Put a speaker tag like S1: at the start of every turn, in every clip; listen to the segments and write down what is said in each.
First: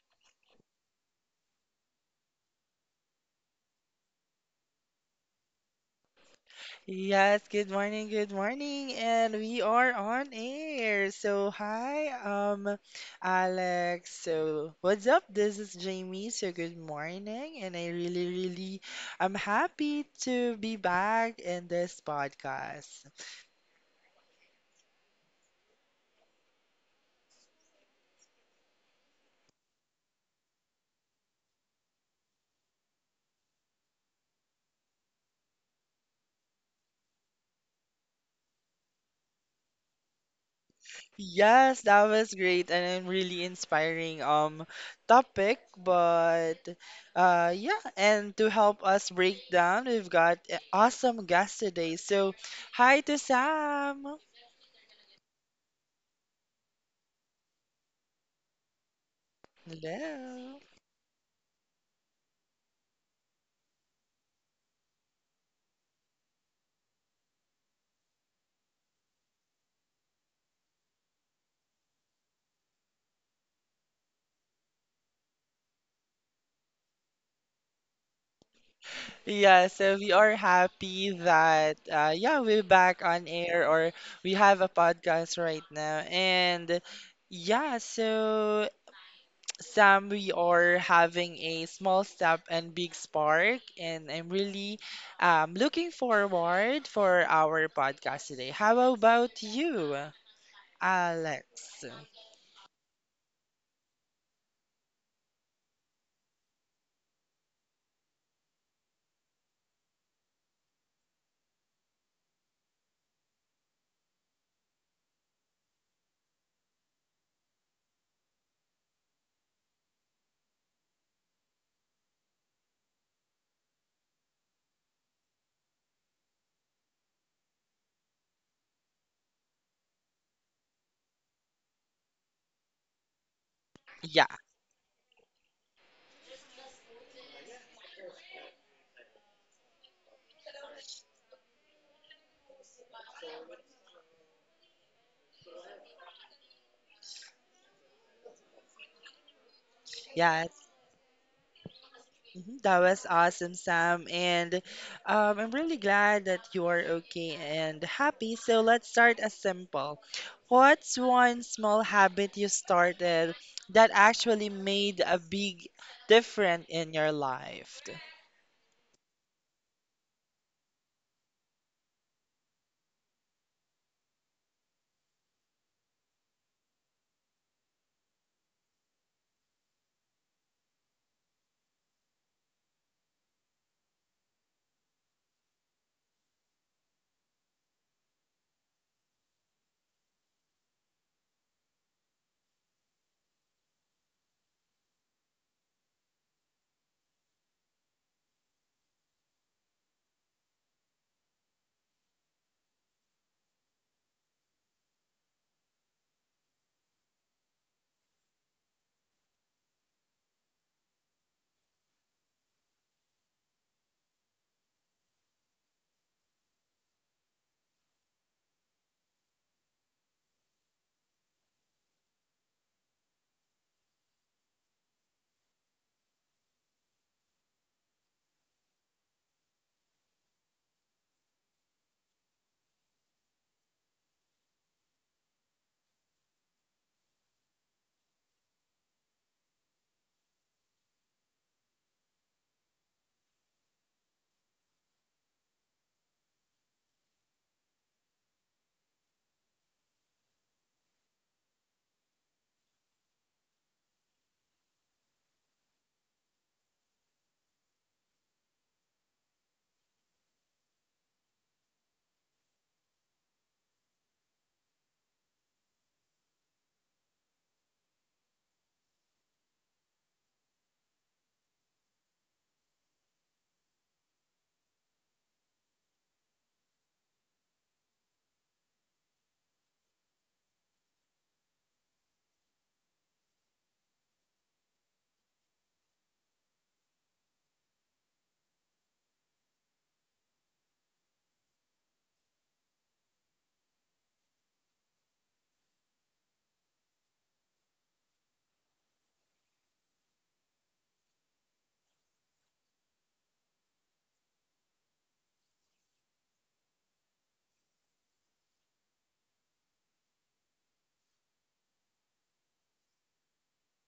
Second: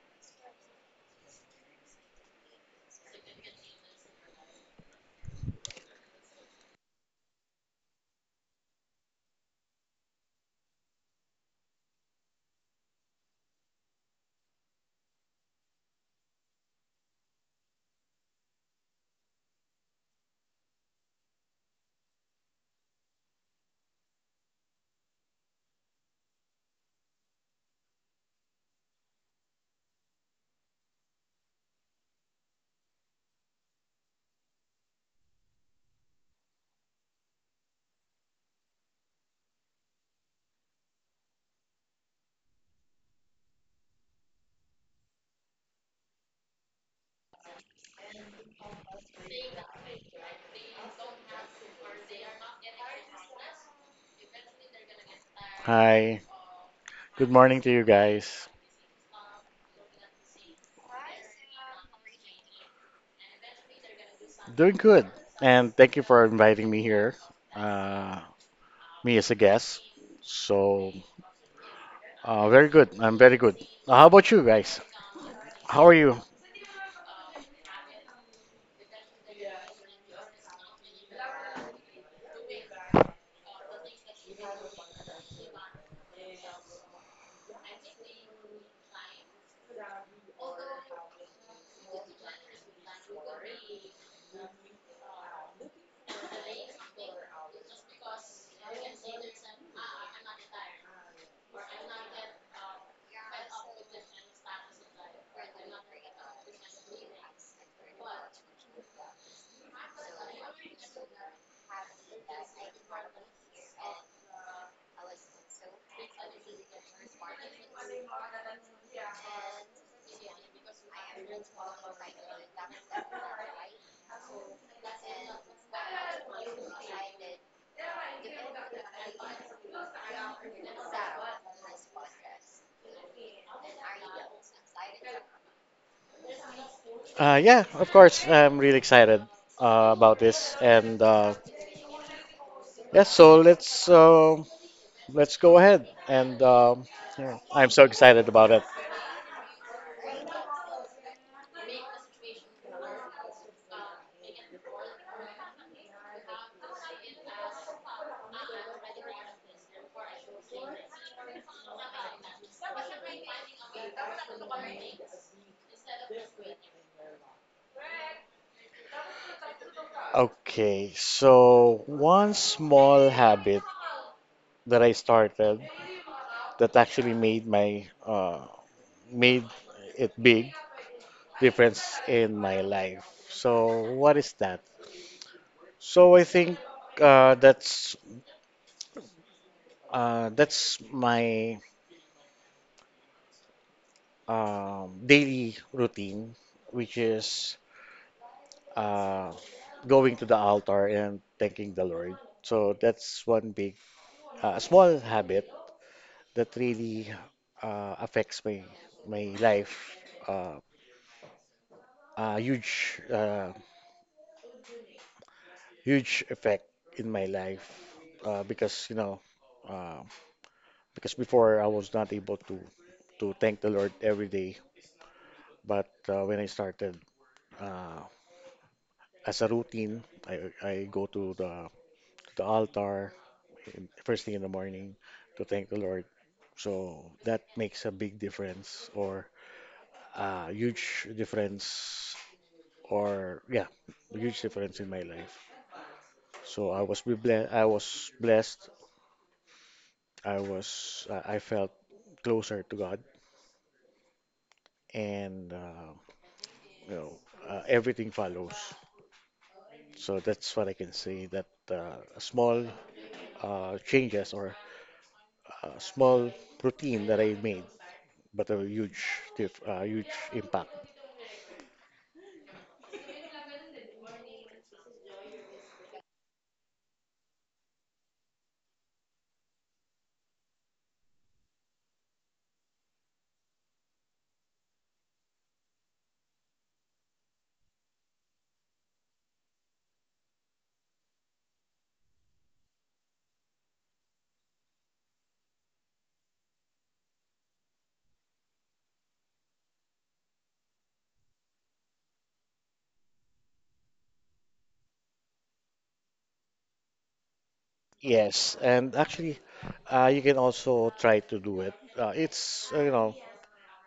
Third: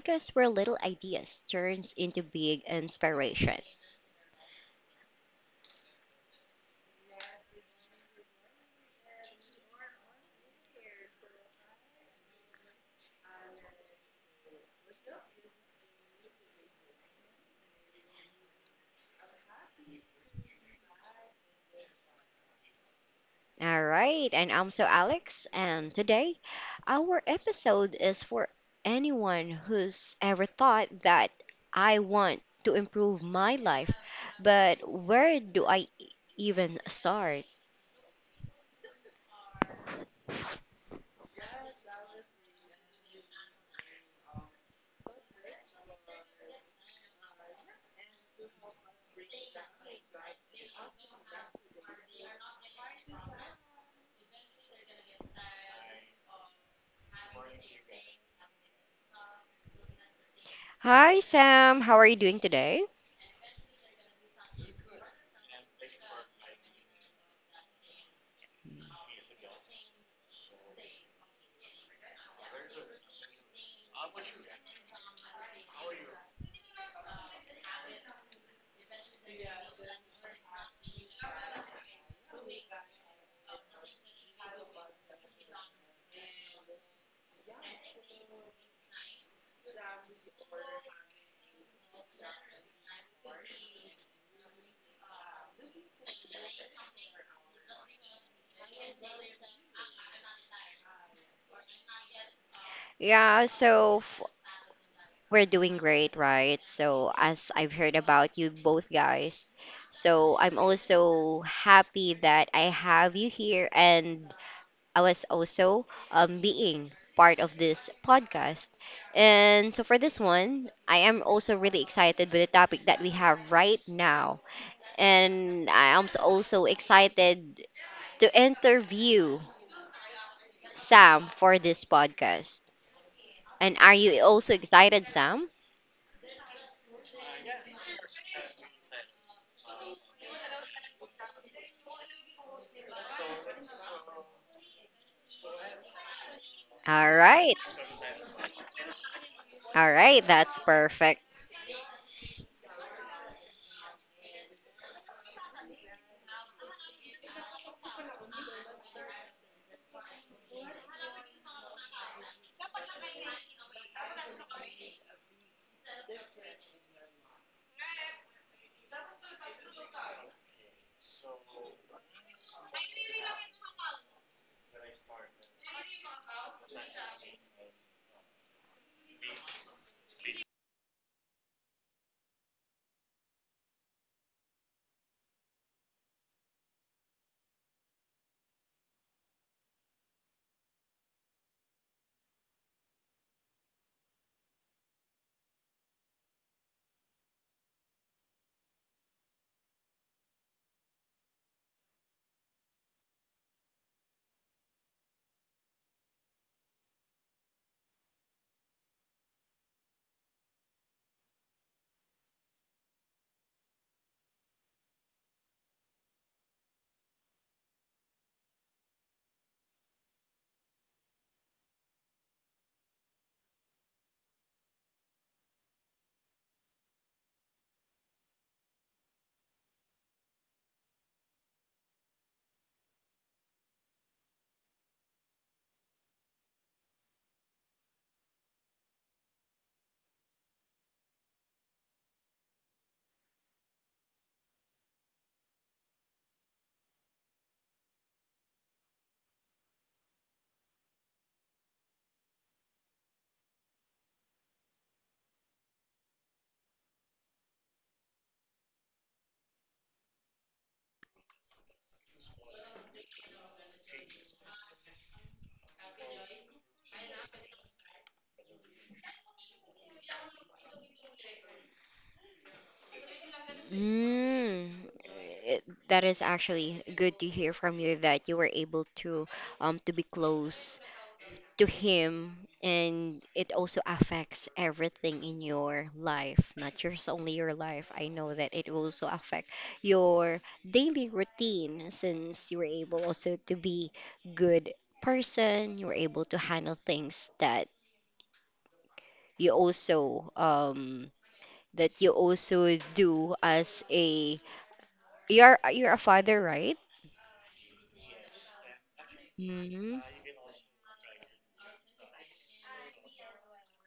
S1: podcast where little ideas turns into big inspiration.
S2: Yes, good morning, and we are on air. So, hi, Alex. So, what's up? This is Jamie. So, good morning, and I'm happy to be back in this podcast.
S1: All right, and I'm Alex, and today our episode is for anyone who's ever thought that I want to improve my life, but where do I even start?
S2: Yes, that was great, and a really inspiring topic. But yeah, and to help us break down, we've got an awesome guest today. So, hi to Sam.
S3: Hi. Good morning to you guys.
S2: Hello.
S1: Hi, Sam. How are you doing today?
S3: Doing good. And thank you for inviting me here, uh, me as a guest. So, very good. I'm very good. How about you guys? How are you?
S2: Yeah, so we are happy that yeah, we're back on air or we have a podcast right now. And yeah, so Sam, we are having a small step and big spark, and I'm really looking forward for our podcast today. How about you, Alex?
S1: Yeah, so f- We're doing great, right? So, as I've heard about you both guys, so I'm also happy that I have you here, and I was also being part of this podcast. And so, for this one, I am also really excited with the topic that we have right now, and I am also excited to interview Sam for this podcast. And are you
S2: Yeah,
S1: also excited, Sam?
S3: Yeah, of course. I'm really excited about this. And yeah, so let's go ahead. And
S1: All
S3: yeah,
S1: right.
S3: I'm so excited about it.
S1: All right,
S2: yeah,
S1: that's perfect.
S2: mhm. That was awesome, Sam. And I'm really glad that you are okay and happy. So let's start as simple. What's one small habit you started that actually made a big difference in your life?
S3: Okay, so one small habit that I started that actually made my made it big difference in my life. So what is that? So I think uh, that's that's my daily routine, which is uh, going to the altar and thanking the Lord. So that's one small habit that really affects my life. Uh, a huge effect in my life because uh, because before I was not able to thank the Lord every day, but when I started uh, as a routine, I go to the altar in, first thing in the morning to thank the Lord. So that makes a big difference or a huge difference or yeah, a huge difference in my life. So I was blessed. I felt closer to God and you know everything follows. So that's what I can say that a small changes or small routine that I made, but a huge, huge impact.
S1: Mm, that is actually good to hear from you that you were able to be close to him, and it also affects everything in your life, not just only your life. I know that it also affect your daily routine since you were able also to be good person, you were able to handle things you also um that you also do as a you're a father, right?
S3: Yes, and actually,
S1: Mm-hmm.
S3: you can also try to do it. It's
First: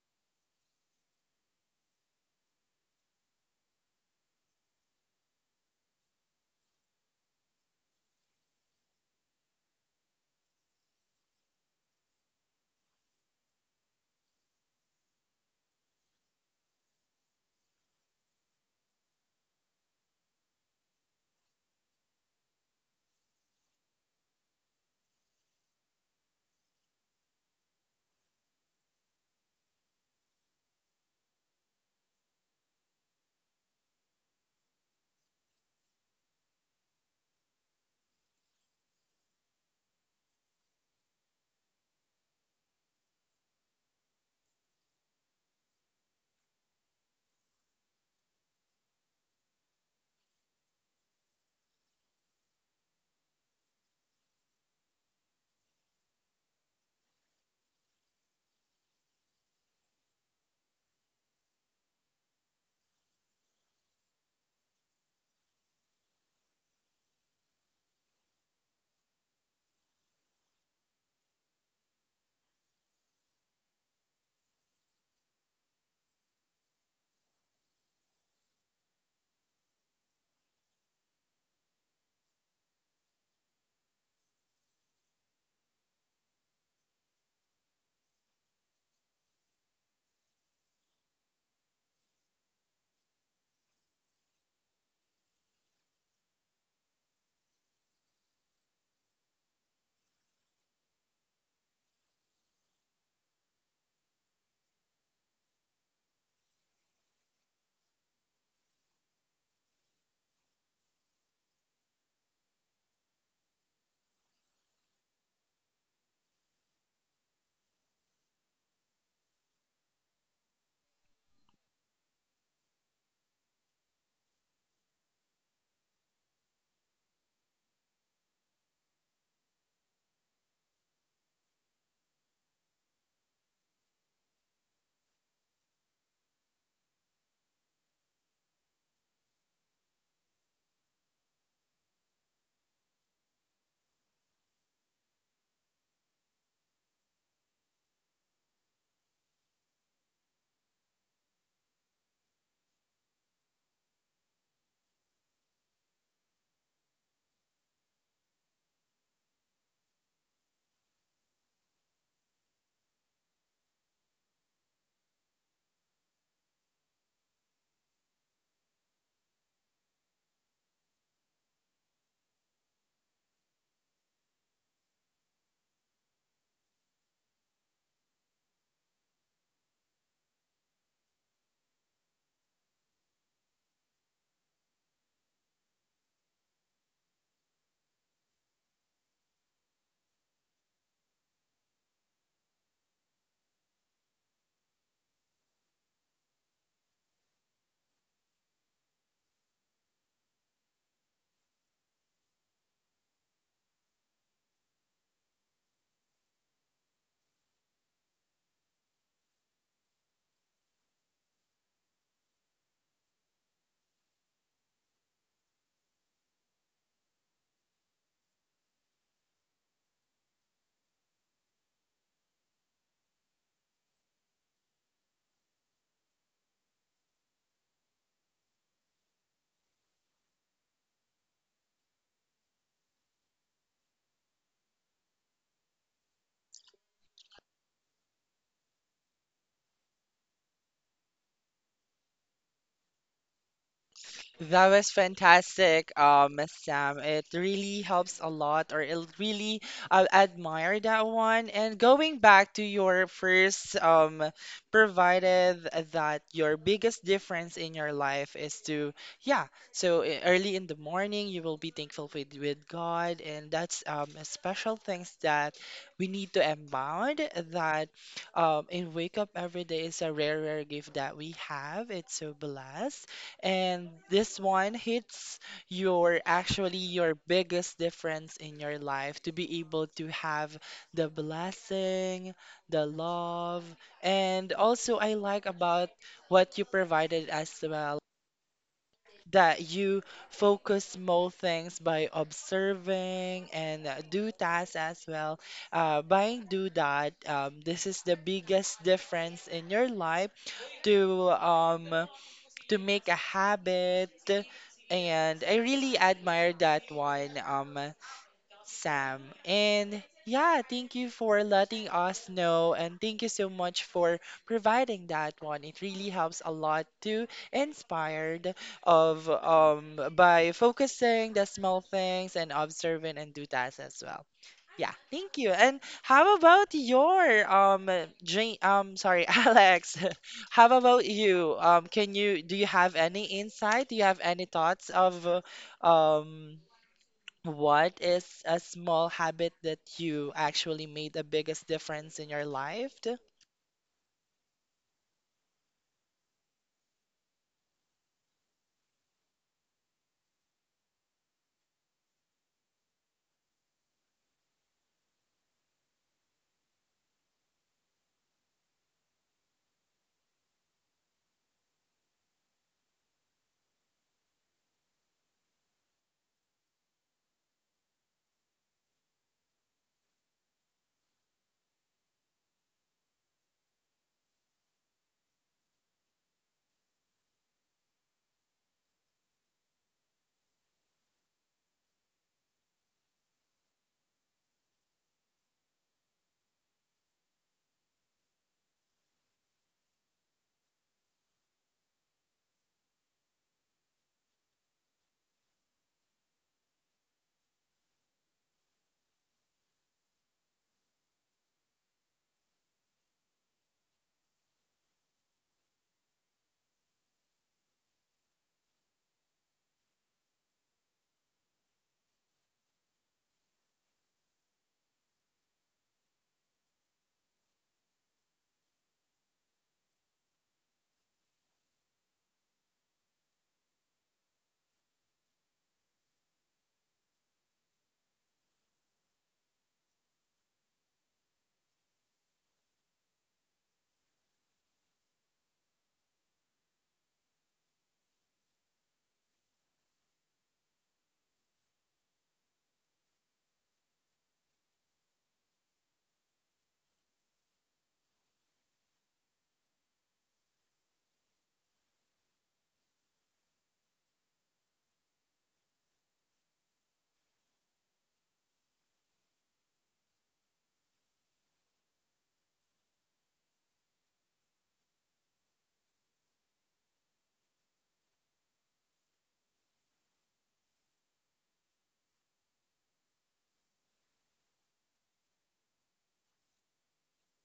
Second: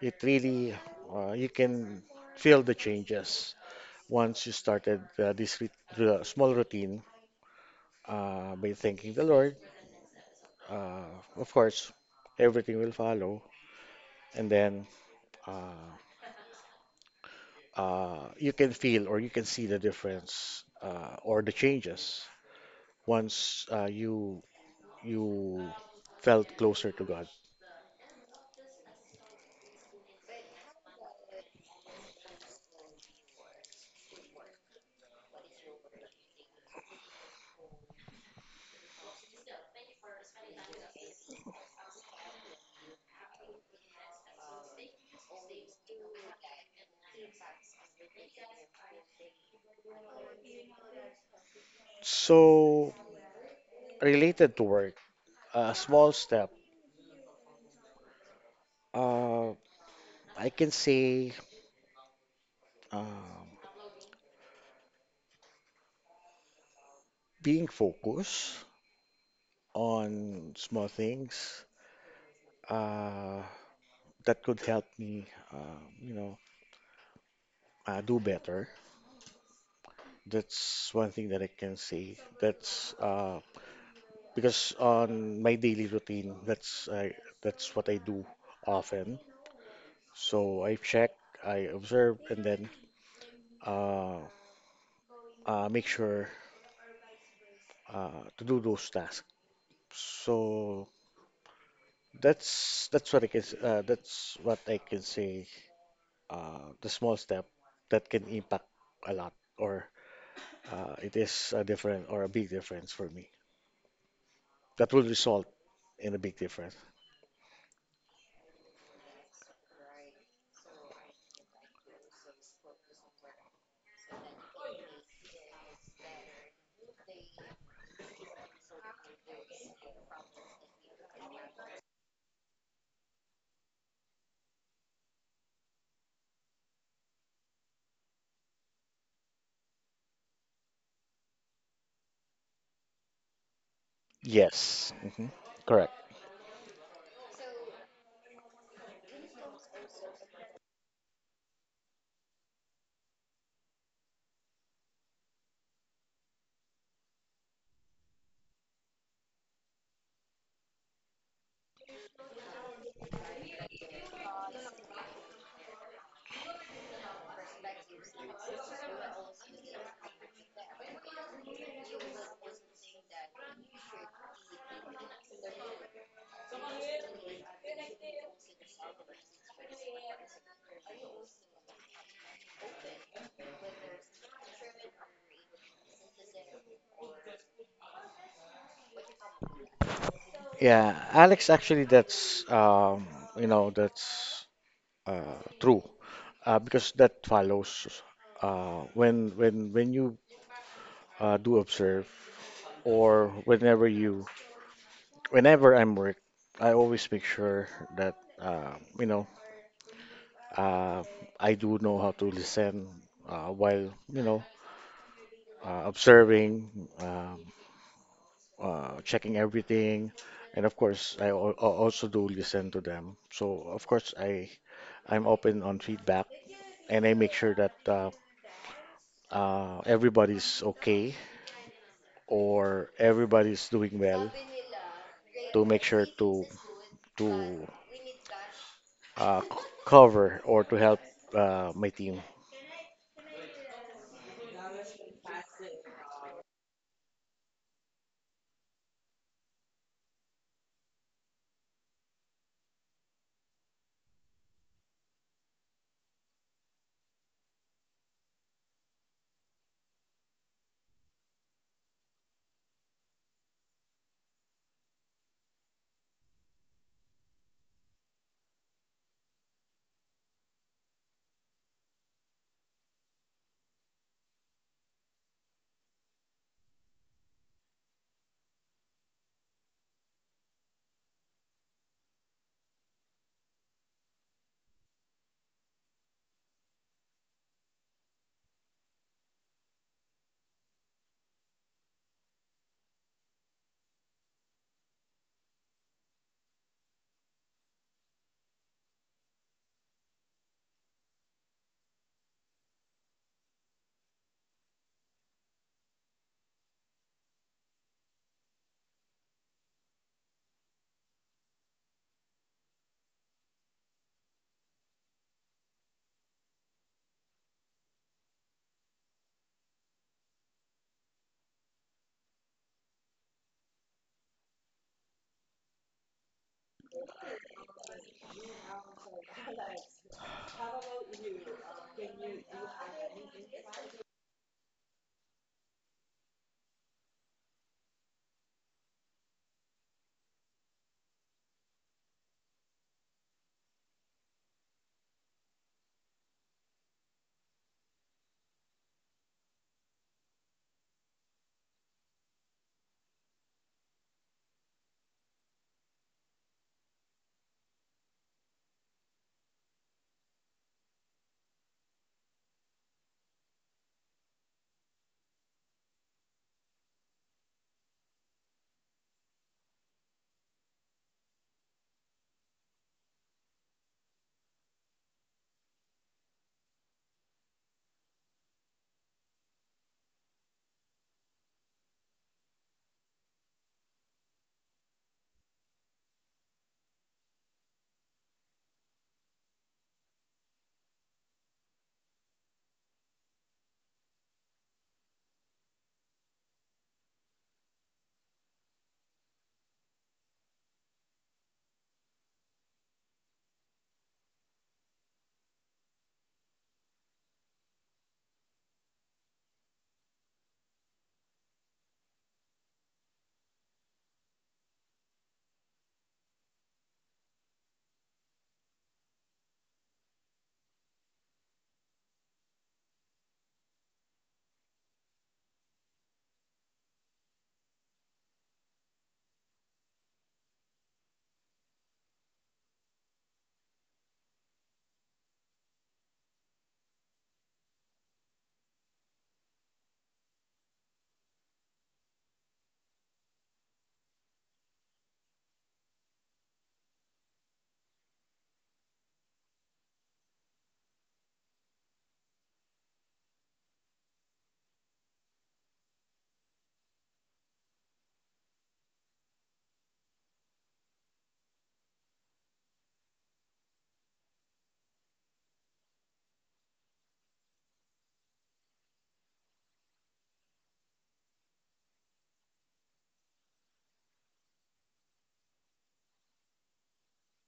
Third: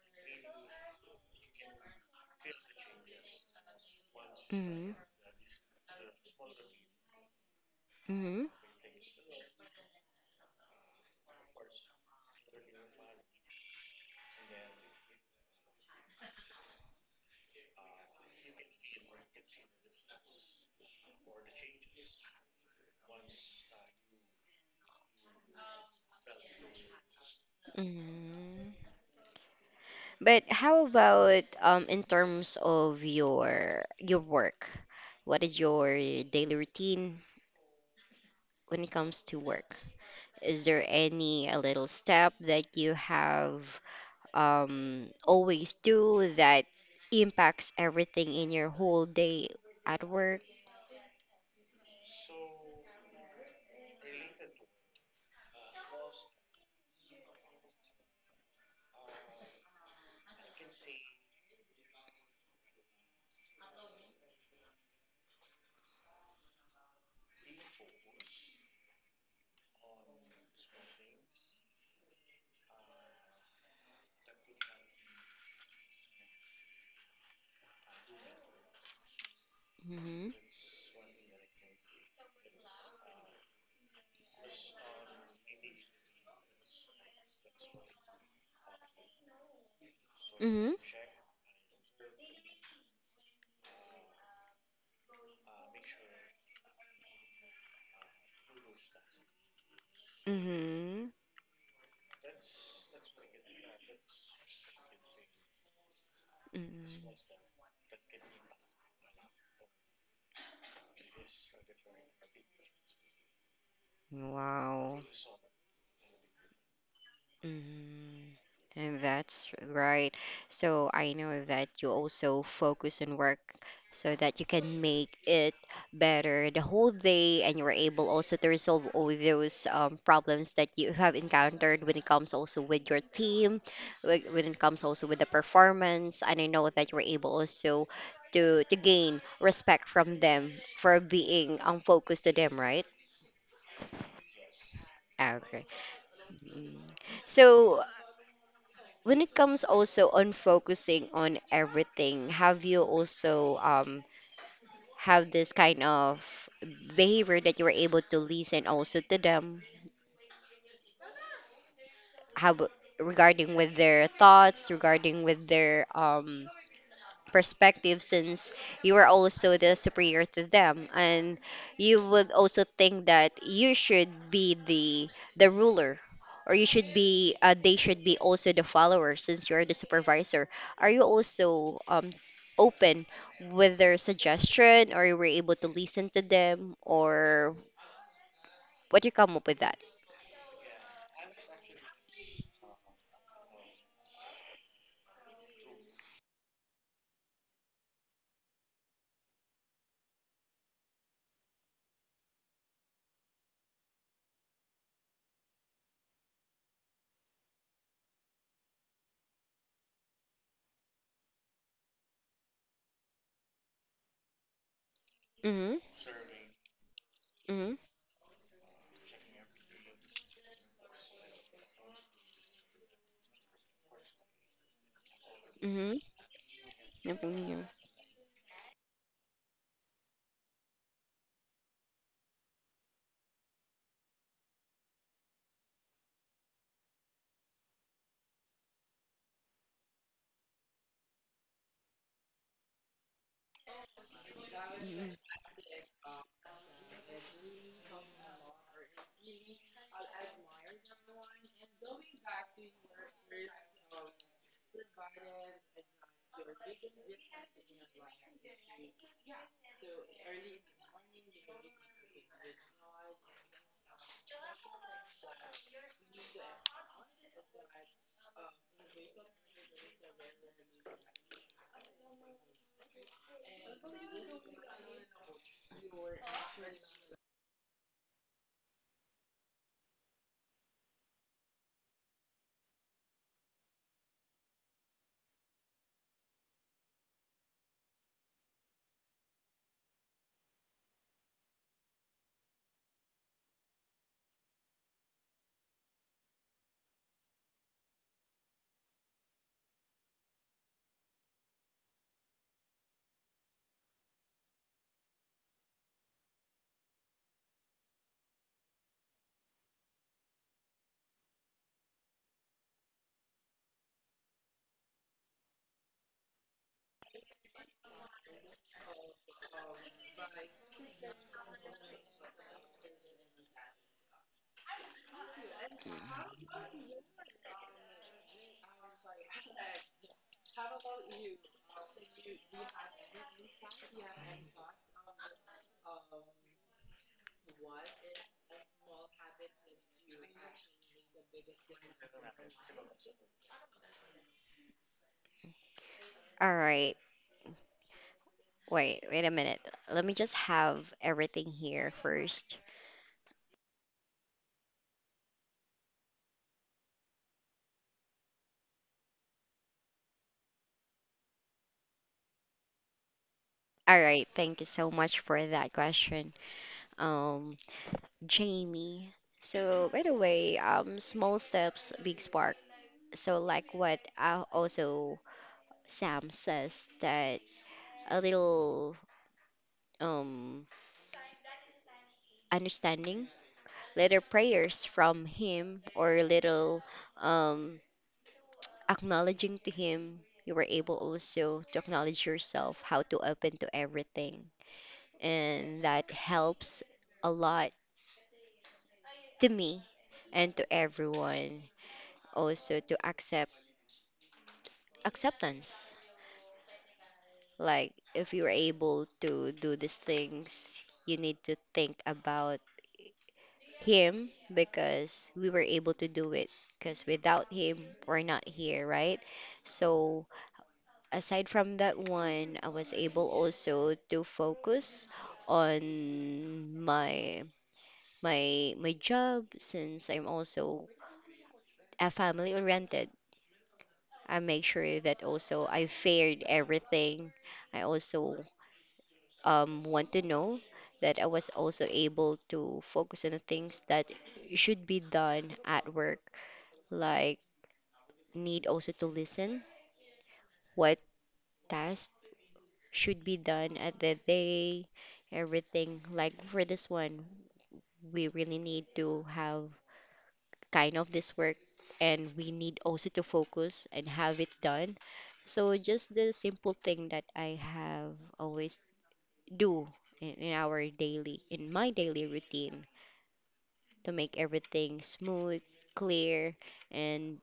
S3: it really you can feel the changes once you
S1: Mm-hmm.
S3: started this small routine
S1: Mm-hmm.
S3: by thanking the Lord. Uh, of course, everything will follow, and then uh, you can feel or you can see the difference or the changes once you felt closer to God.
S1: Mm-hmm. But how about in terms of your work? What is your daily routine when it comes to work? Is there any a little step that you have always do that impacts everything in your whole day at work?
S3: So related to work, a small step. Uh, I can say um being focused on small things uh, that could help me, do better.
S1: Mm-hmm.
S3: That's one thing that I can say. That's because on my daily routine, that's what I do often. So
S1: Mm-hmm.
S3: I check, I observe, and then uh, make sure to do those tasks. So
S1: Mm-hmm.
S3: that's what I can say. The small
S1: Mm-hmm.
S3: step that can impact a lot, or it is a different or a big difference for me. That will
S1: Wow.
S3: result in a big difference.
S1: Mhm. And that's right. So I know that you also focus on work so that you can make it better the whole day, and you're able also to resolve all those problems that you have encountered when it comes also with your team, when it comes also with the performance. And I know that you're able also to gain respect from them for being focused to them, right?
S3: Yes, mhm,
S1: Ah, okay.
S3: correct.
S1: Mm. So when it comes also on focusing on everything, have you also have this kind of behavior that you were able to listen also to them? How ab- Regarding with their thoughts, regarding with their perspective, since you are also the superior to them, and you would also think that you should be the ruler, or you should be they should be also the follower since you're the supervisor, are you also open with their suggestion, or you were able to listen to them, or what you come up with that?
S3: Yeah, Alex, actually, that's you know that's true because that follows when you do observe or whenever I'm work, I always make sure that uh, you know uh, I do know how to listen while
S1: Mm-hmm
S3: observing,
S1: mm-hmm
S3: checking everything, and of course I also do listen to them. So of course I. I'm open on
S1: mm-hmm
S3: feedback and I make sure that everybody's okay or everybody's doing well to make sure to uh, c- cover or to help my team.
S2: That was fantastic, Miss Sam. It really helps a lot, or it really I admire that one. And going back to your first, provided that your biggest difference in your life is to, yeah, so early in the morning you will be thankful with God, and that's a special things that we need to abound that in wake up every day is a rare, rare gift that we have. It's so blessed. And this one hits your actually your biggest difference in your life to be able to have the blessing, the love, and also I like about what you provided as well that you focus small things by observing and do tasks as well. By do that, this is the biggest difference in your life to um to make a habit. And I really admire that one, Sam. And yeah, thank you for letting us know, and thank you so much for providing that one. It really helps a lot to inspired of by focusing the small things and observing and do that as well. Yeah, thank you. And how about your dream sorry, Alex. How about you? Can you do you have any insight? Do you have any thoughts of um what is a small habit that you actually made the biggest difference in your life?
S1: all right, wait a minute, let me just have everything here first. All right, thank you so much for that question, um, Jamie. So, by the way, small steps, big spark. So, like what also Sam says, that a little um understanding, little prayers from him, or little um acknowledging to him, you were able also to acknowledge yourself, how to open to everything, and that helps a lot to me and to everyone also to accept acceptance. Like if you're able to do these things, you need to think about him, because we were able to do it, because without him we're not here, right? So aside from that one, I was able also to focus on my my job. Since I'm also a family oriented, I make sure that also I fared everything. I also want to know that I was also able to focus on the things that should be done at work, like need also to listen what tasks should be done at the day, everything. Like for this one, we really need to have kind of this work, and we need also to focus and have it done. So just the simple thing that I have always do in my daily routine to make everything smooth, clear, and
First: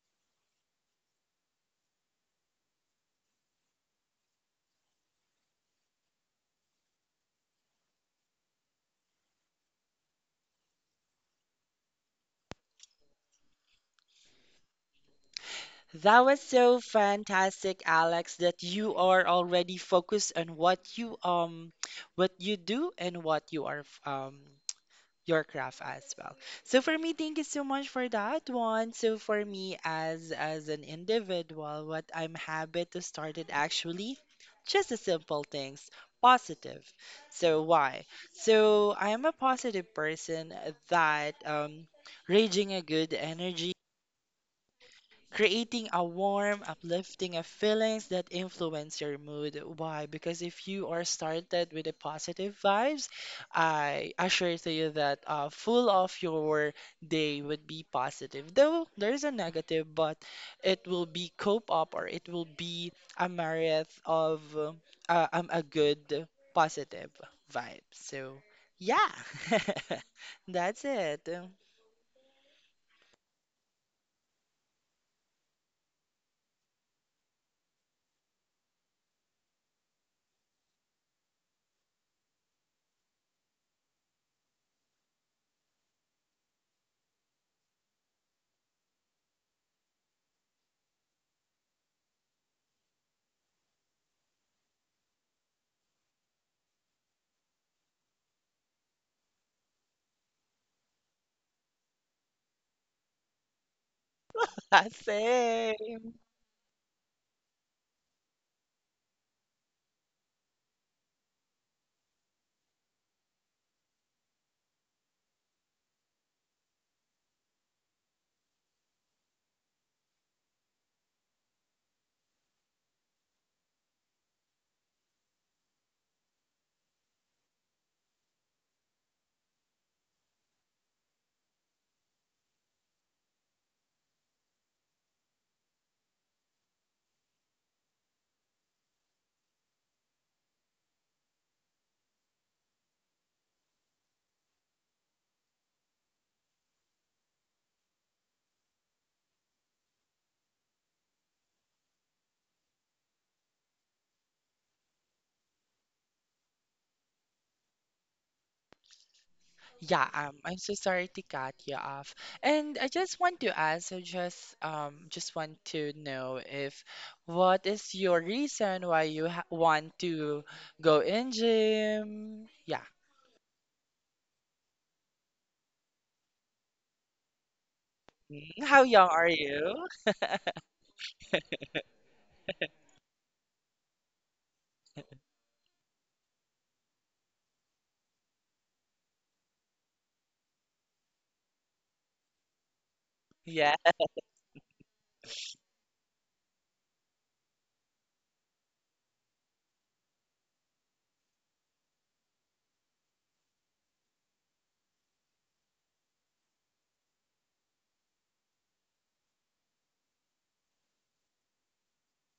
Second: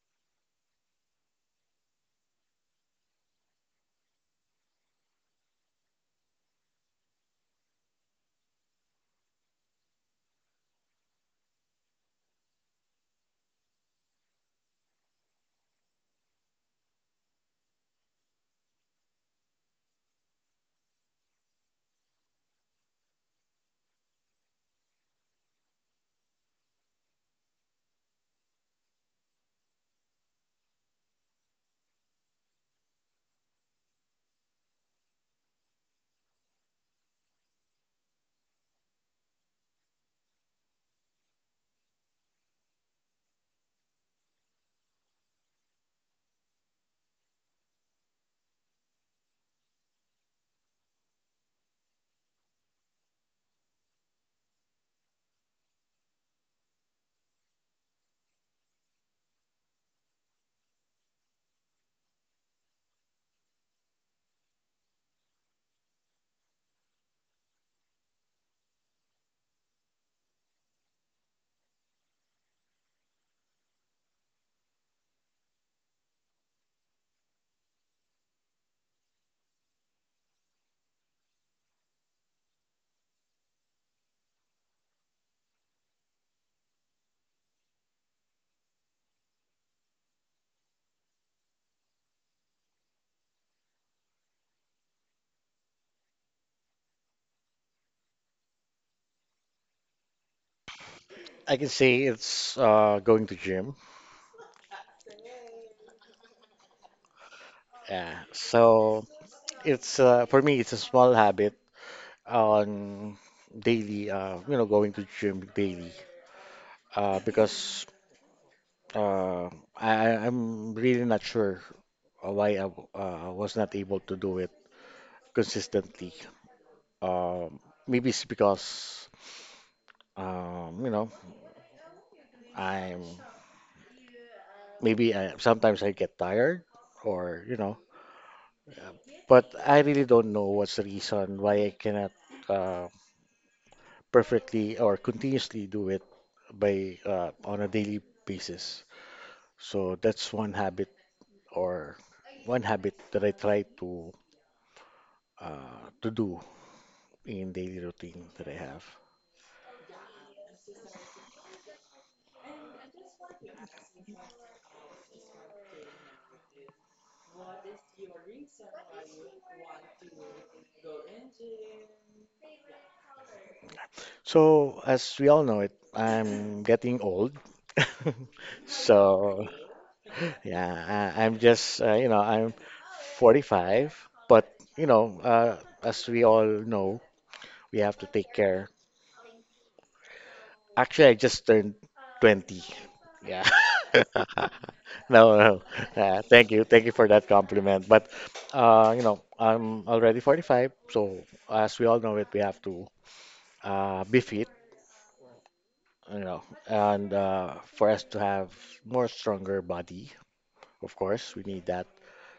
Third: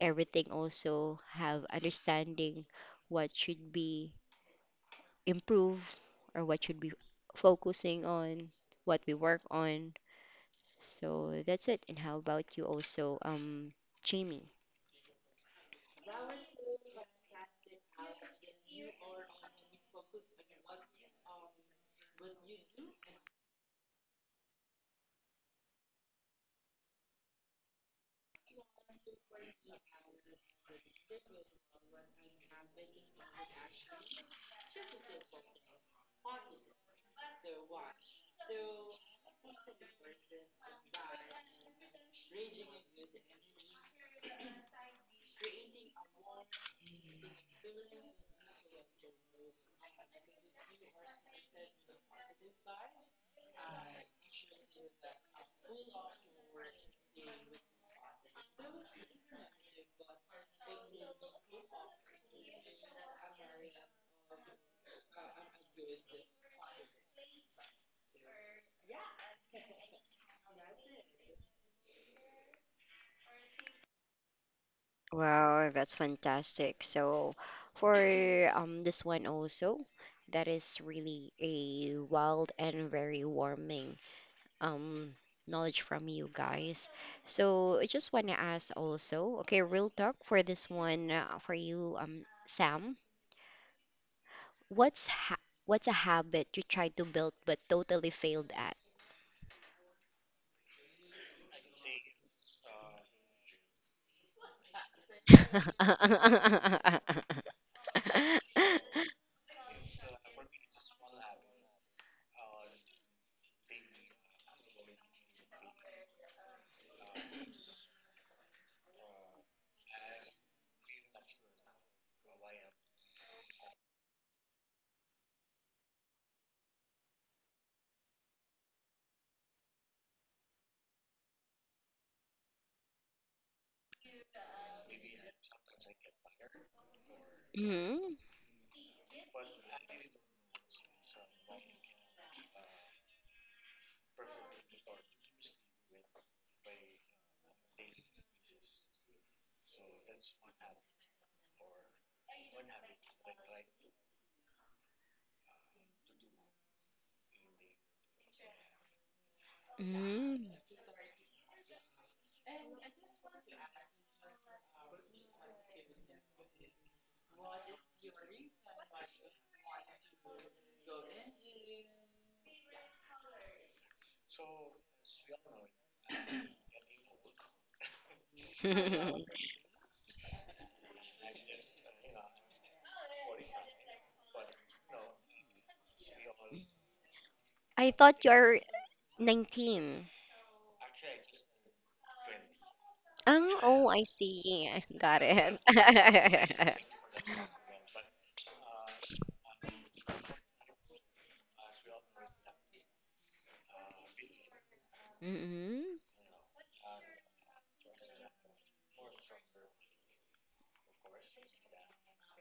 S1: everything also have understanding what should be improved or what should be focusing on what we work on. So that's it. And how about you also, Jamie?
S2: That was so fantastic, Alex, that you are already focused on what you do and what you are your craft as well. So for me, thank you so much for that one. So for me, as an individual, what I'm habit to start it actually, just the simple things, positive. So why? So I am a positive person that raging a good energy creating a warm, uplifting of feelings that influence your mood. Why? Because if you are started with a positive vibes, I assure to you that full of your day would be positive. Though there is a negative, but it will be cope up or it will be a myriad of a good positive vibe. So yeah, that's it.
S1: Wow, that's fantastic. So, for this one also, that is really a wild and very warming um knowledge from you guys. So I just want to ask also, okay, real talk for this one for you, Sam. What's ha what's a habit you tried to build but totally failed at?
S3: I can say it's going to gym.
S2: Same.
S3: Yeah. So it's for me it's a small habit on daily going to gym daily because uh, I'm really not sure why I was not able to do it consistently. Um, Maybe it's because um, you know I'm sometimes I get tired or
S1: Mm,
S3: but I really don't know what's the reason why I cannot uh, perfectly or continuously do it by on a daily basis. So that's one habit or one habit that I try to do in daily routine that I have.
S2: Yeah,
S1: mm.
S2: I'm so sorry to cut you off. And I just want to ask, I just want to know if what is your reason why you ha want to go in gym? Yeah.
S3: So as we all know it, I'm getting old.
S2: Mm, how young are
S3: So
S2: you?
S3: yeah, I, I'm just, you know, I'm 45, but, you know, uh, as we all know, we
S1: I
S3: have to
S1: thought
S3: take
S1: you're
S3: care.
S1: 19.
S3: Actually, I just turned 20. Yeah.
S2: Yeah.
S1: Oh, I see. Got
S3: No,
S1: it.
S3: no. Thank you. Thank you for that compliment. But, I'm already 45, so as we all know it, we have to be fit,
S1: Mm-mm.
S3: you know, and for us to have more stronger body, of course, we need that.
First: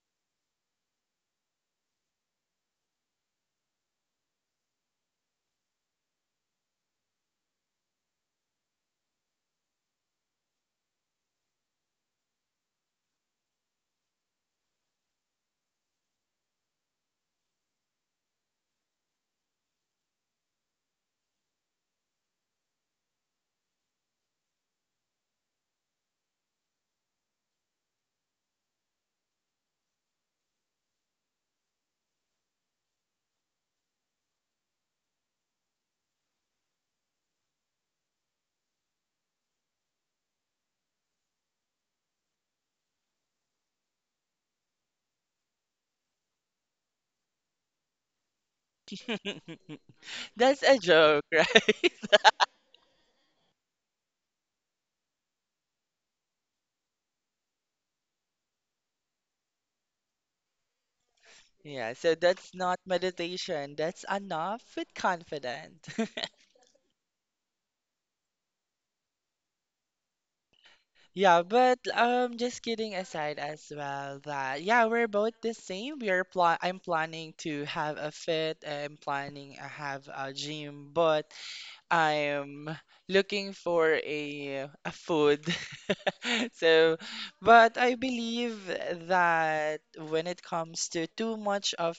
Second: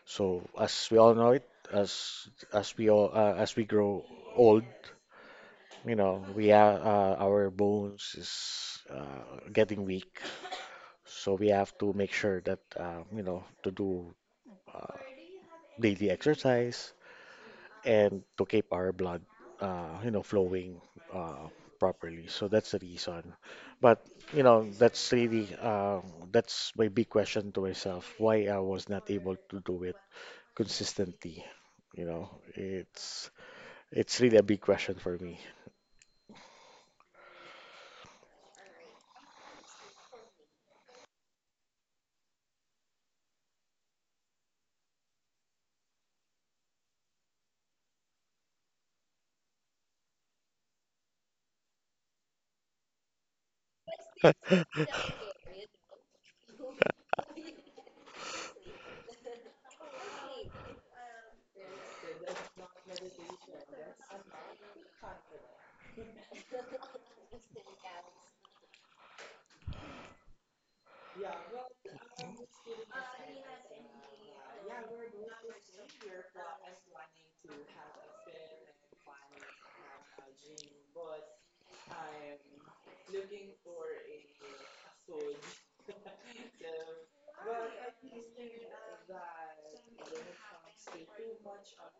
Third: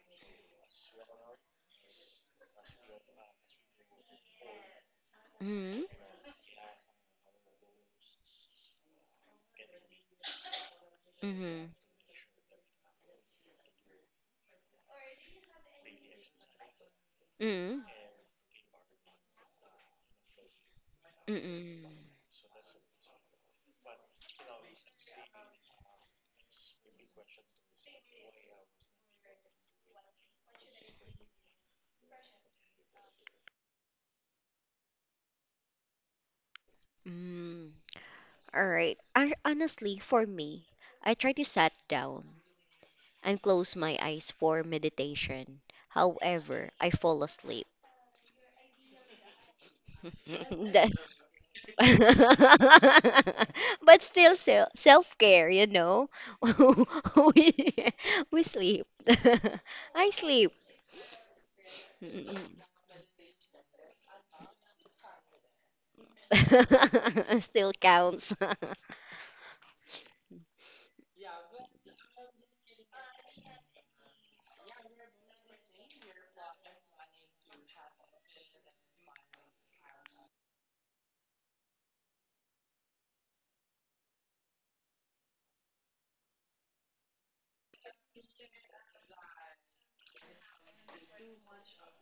S3: So as we all know it, as we grow old,
S1: Mm-mm.
S3: we have our bones is getting weak. So we
S1: Mm-mm.
S3: have to make sure that to do daily exercise
S1: Mm-mm.
S3: and to keep our blood flowing uh, properly. So that's the reason. But that's my big question to myself: why I was not able to do it consistently. You know, it's It's really a big question for me.
S1: Mm, all right. I, honestly, for me, I try to sit down and close my eyes for meditation. However, I fall asleep.
S2: That's a
S1: That-
S2: joke, right?
S1: but still, self care, we, we sleep. I sleep.
S2: Yeah, so that's
S1: Mm.
S2: not meditation. That's enough with confident.
S1: Still counts.
S2: Yeah, but just kidding aside as well that yeah, we're both the same. We are pla I'm planning to have a fit. I'm planning to have a gym, but I'm looking for a food. So, but I believe that when it comes to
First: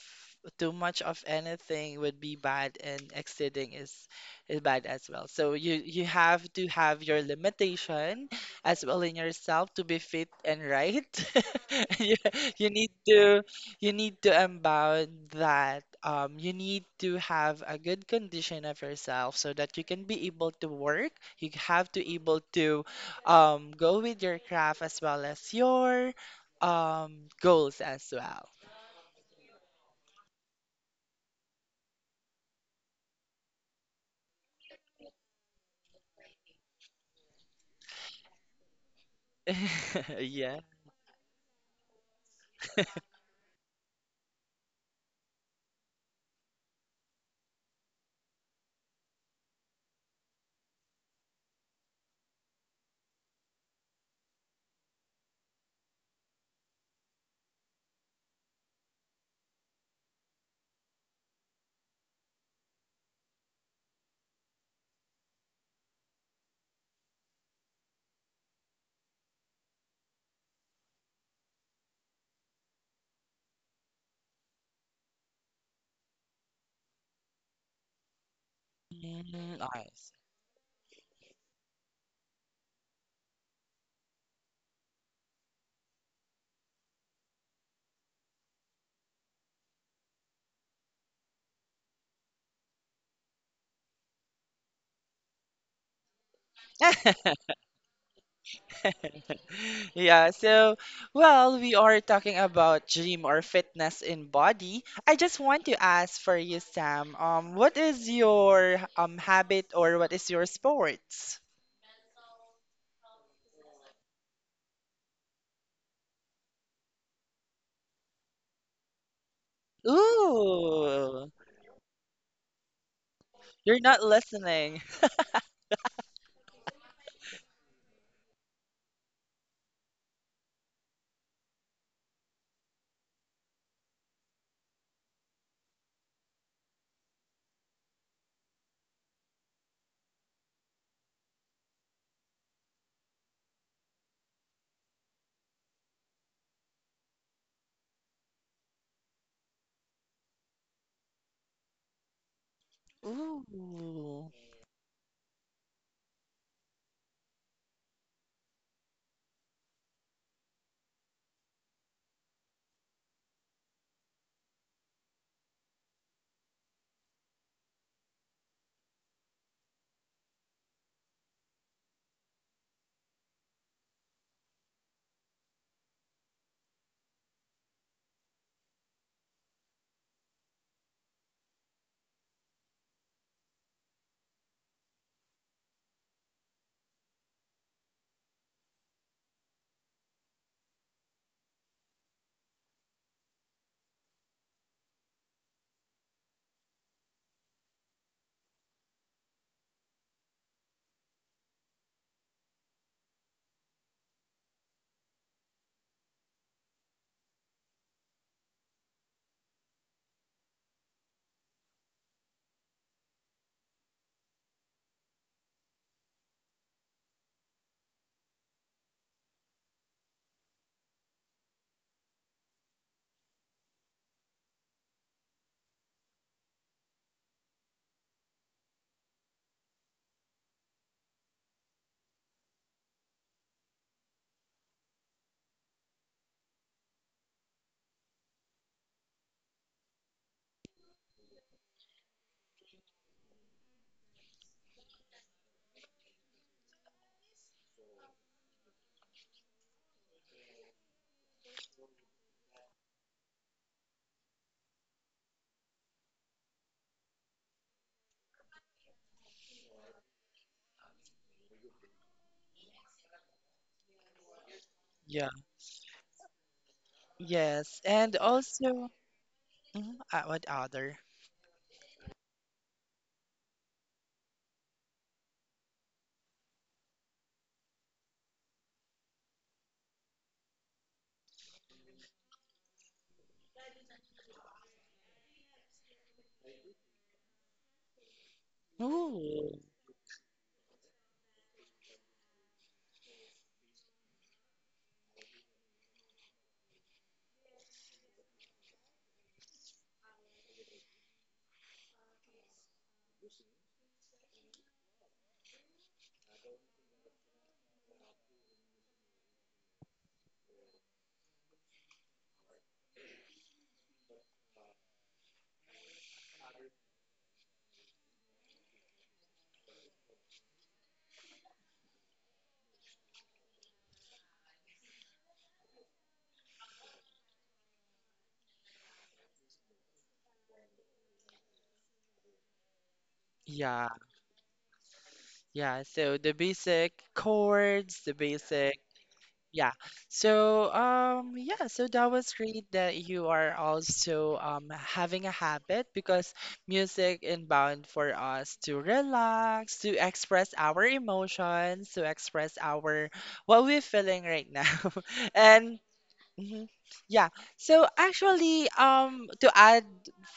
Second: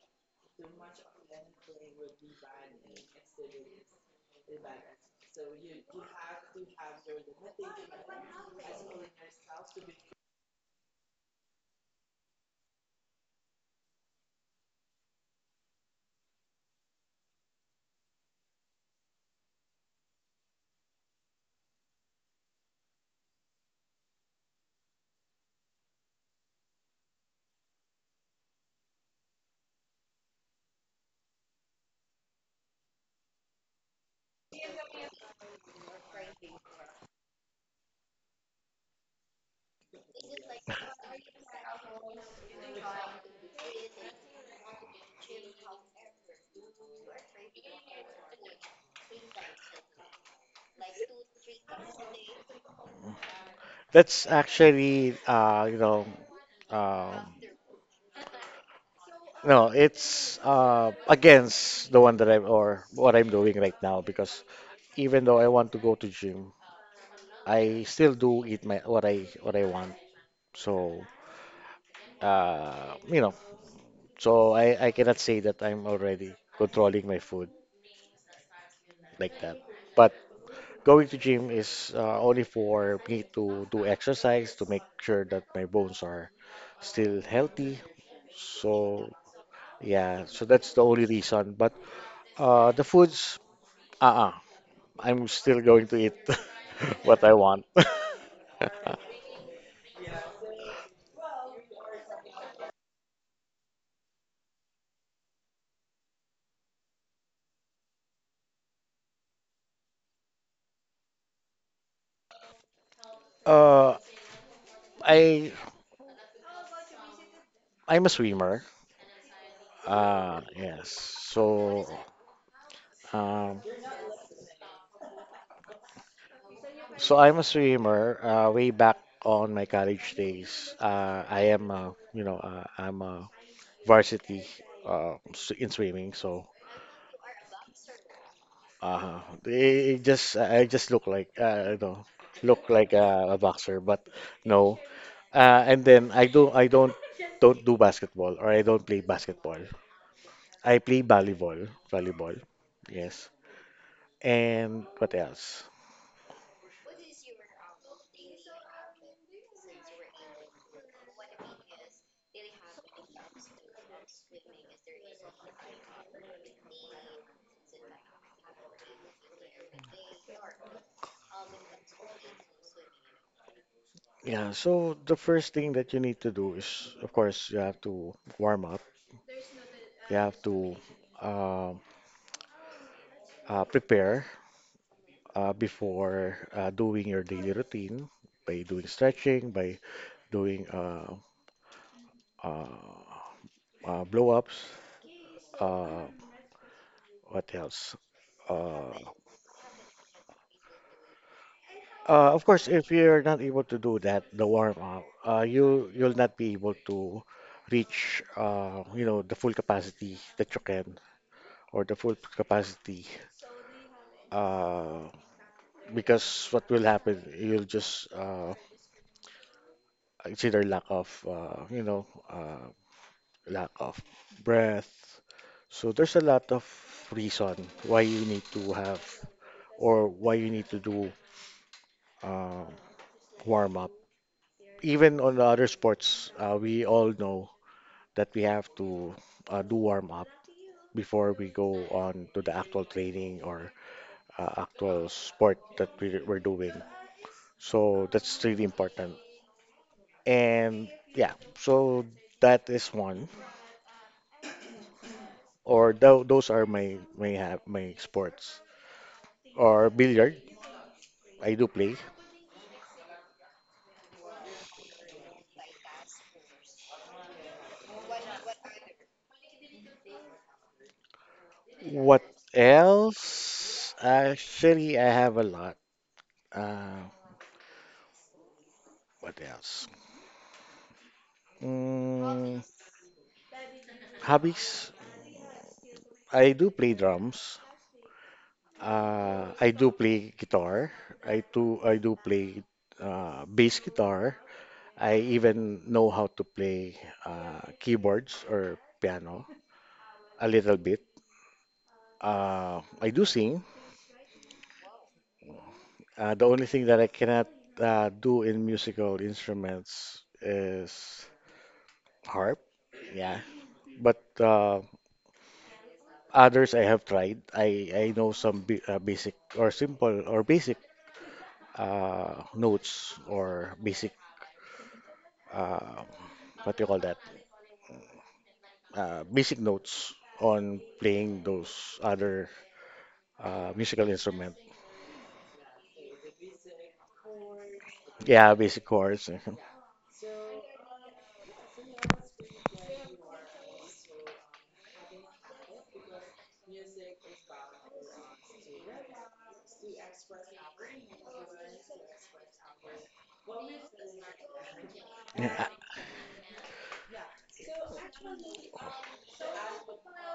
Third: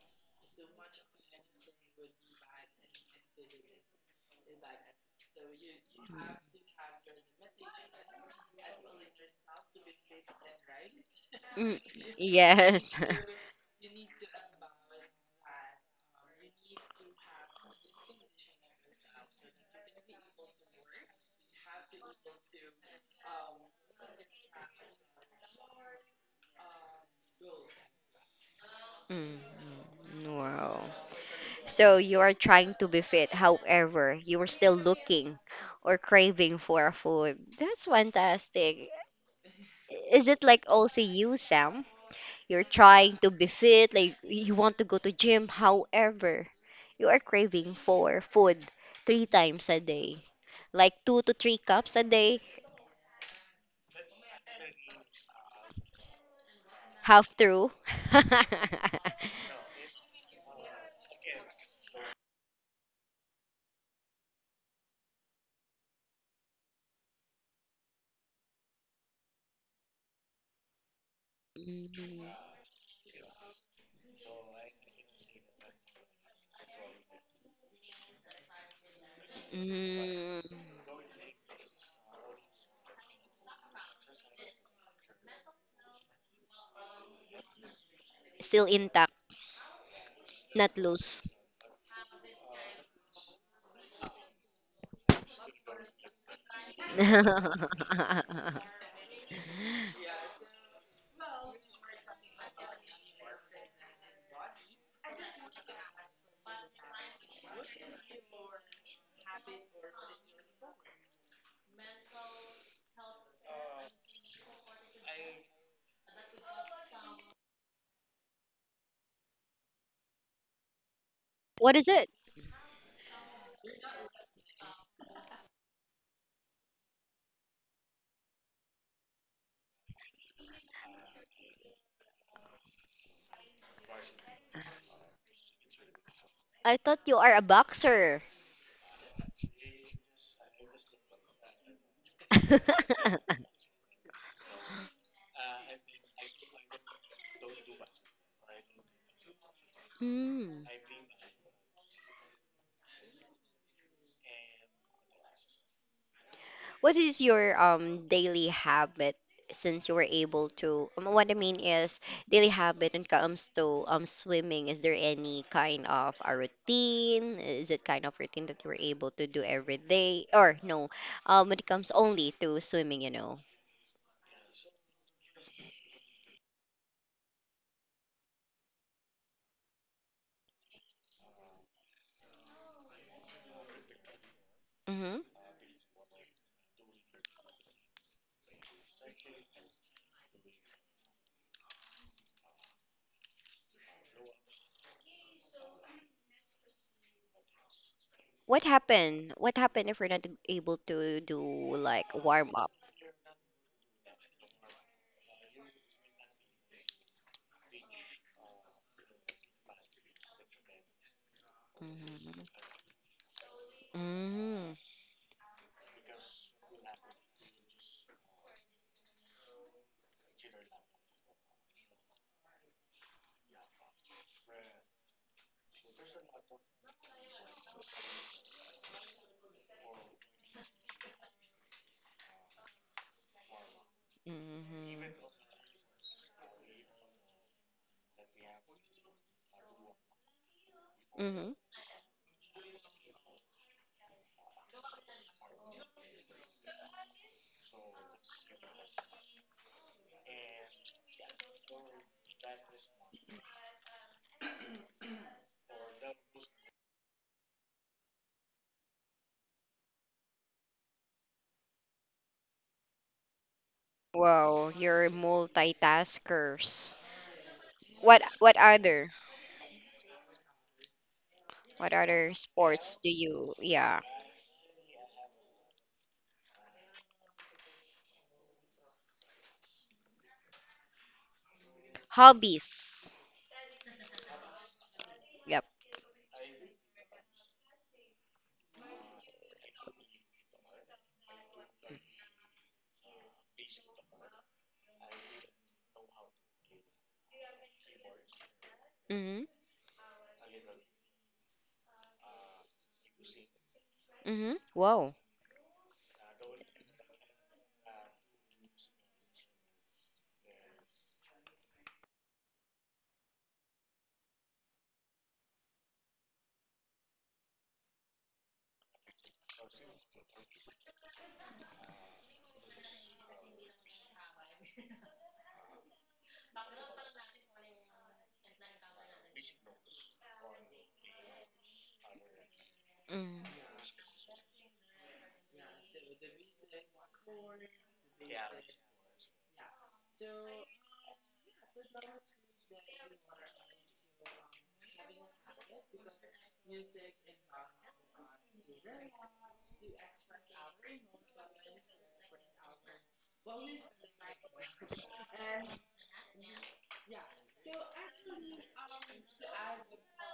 S2: too much of anything would be bad and exceeding is bad as well. So you have to have your limitation as well in yourself to be fit and right.
S1: Mm,
S2: You, you need
S1: yes.
S2: to you need to unbound that you need to have a good condition of yourself so that you can be able to work. You have to able to go with your craft as well as your goals as well.
S1: Mm, mm, wow. So you are trying to be fit, however, you are still looking or craving for a food. That's fantastic. Is it
S2: Yeah.
S1: like also you, Sam? You're trying to be fit, like you want to go to gym, however, you are craving for food three times a day. Like two to three cups a day,
S3: That's actually,
S1: half
S3: um,
S1: through.
S3: no, it's against the one that I'm or what I'm doing right now because even though I want to go to gym, I still do eat my what I want. So
S1: Mm,
S3: uh, you know, so I cannot say that I'm already controlling my food like that.
S2: Mm, nice.
S3: But
S1: mm,
S3: going to gym is only for me to do exercise to make sure that my bones are still healthy.
S1: still
S3: So
S1: intact,
S3: yeah, so that's
S1: not
S3: the only
S1: loose.
S3: reason. But the foods, uh-uh, I'm still going to eat what I want.
S2: Yeah, so, well, we are talking about gym or fitness in body. I just want to ask for you, Sam, what is your habit or what is your sports?
S3: Uh, I I'm a swimmer. Yes.
S2: Ooh,
S1: What
S3: So
S1: is it?
S3: um,
S2: you're not listening.
S3: so I'm a swimmer. Way back on my college days, I am a, you know, I'm a varsity in swimming. So
S1: I thought you are a boxer.
S3: they just I just look like I don't look like a boxer, but no. And then I don't do basketball or I don't play basketball.
S1: Mm.
S3: I play volleyball. Yes.
S2: Ooh,
S3: And what else?
S1: What is your daily habit since you were able to what I mean is daily habit when it comes to swimming, is there any kind of a routine? Is it kind of routine that you were able to do every day? Or no, when it comes only to swimming,
S3: Yeah, so the first thing that you need to do is, of course, you have to warm up. You have to um prepare
S1: Mm-hmm.
S3: before doing your daily routine by doing stretching, by doing uh, blow ups. Uh, what else?
S1: What
S3: Uh,
S1: happened? What happened if we're not able to do like
S3: of
S1: warm
S3: course,
S1: up?
S3: if you're not able to do that, the warm up, you'll not be able to reach the full capacity that you can or the full
S1: Mm-hmm.
S3: capacity
S1: Mm-hmm.
S3: uh, because what will happen you'll just it's either lack of lack of breath. So there's a lot of reason why you need to have or why you need to do uh, warm up. Even on the other sports, we all know that we have to do warm up before
S1: Mm-hmm.
S3: we go on to the actual training or actual sport that we're doing. So that's really important. And yeah, so that is one. Or those are my my sports. Or billiard, I do play.
S1: Wow, you're
S2: yeah,
S1: multitaskers.
S2: yes, and
S1: What what
S2: also,
S1: other
S2: mhm, what other?
S1: what
S3: What
S1: other sports do you?
S3: else?
S1: Yeah.
S3: Actually, I have a lot. Uh, what else? Mm,
S1: Hobbies.
S3: Hobbies.
S1: Yep.
S3: I do play drums.
S2: Ooh,
S3: I do play guitar. I do play bass guitar. I even know how to play keyboards or piano
S1: Mhm.
S3: a little bit. I do sing.
S1: Mhm. Wow.
S3: The only thing that I cannot do in musical instruments is harp. Yeah. But others I have tried. I know some bi basic or simple or basic notes or basic uh, what do you call that? Basic notes on playing those other
S1: Mm.
S2: yeah,
S3: musical instrument.
S2: yeah. So the basic chords, the
S3: Yeah,
S2: basic,
S3: basic chords.
S2: yeah. So yeah. So that was great that you are also having a habit because music inbound for us to relax, to express our emotions, to express our what we're feeling right now,
S3: Yeah,
S2: and hmm. Yeah. So actually, to add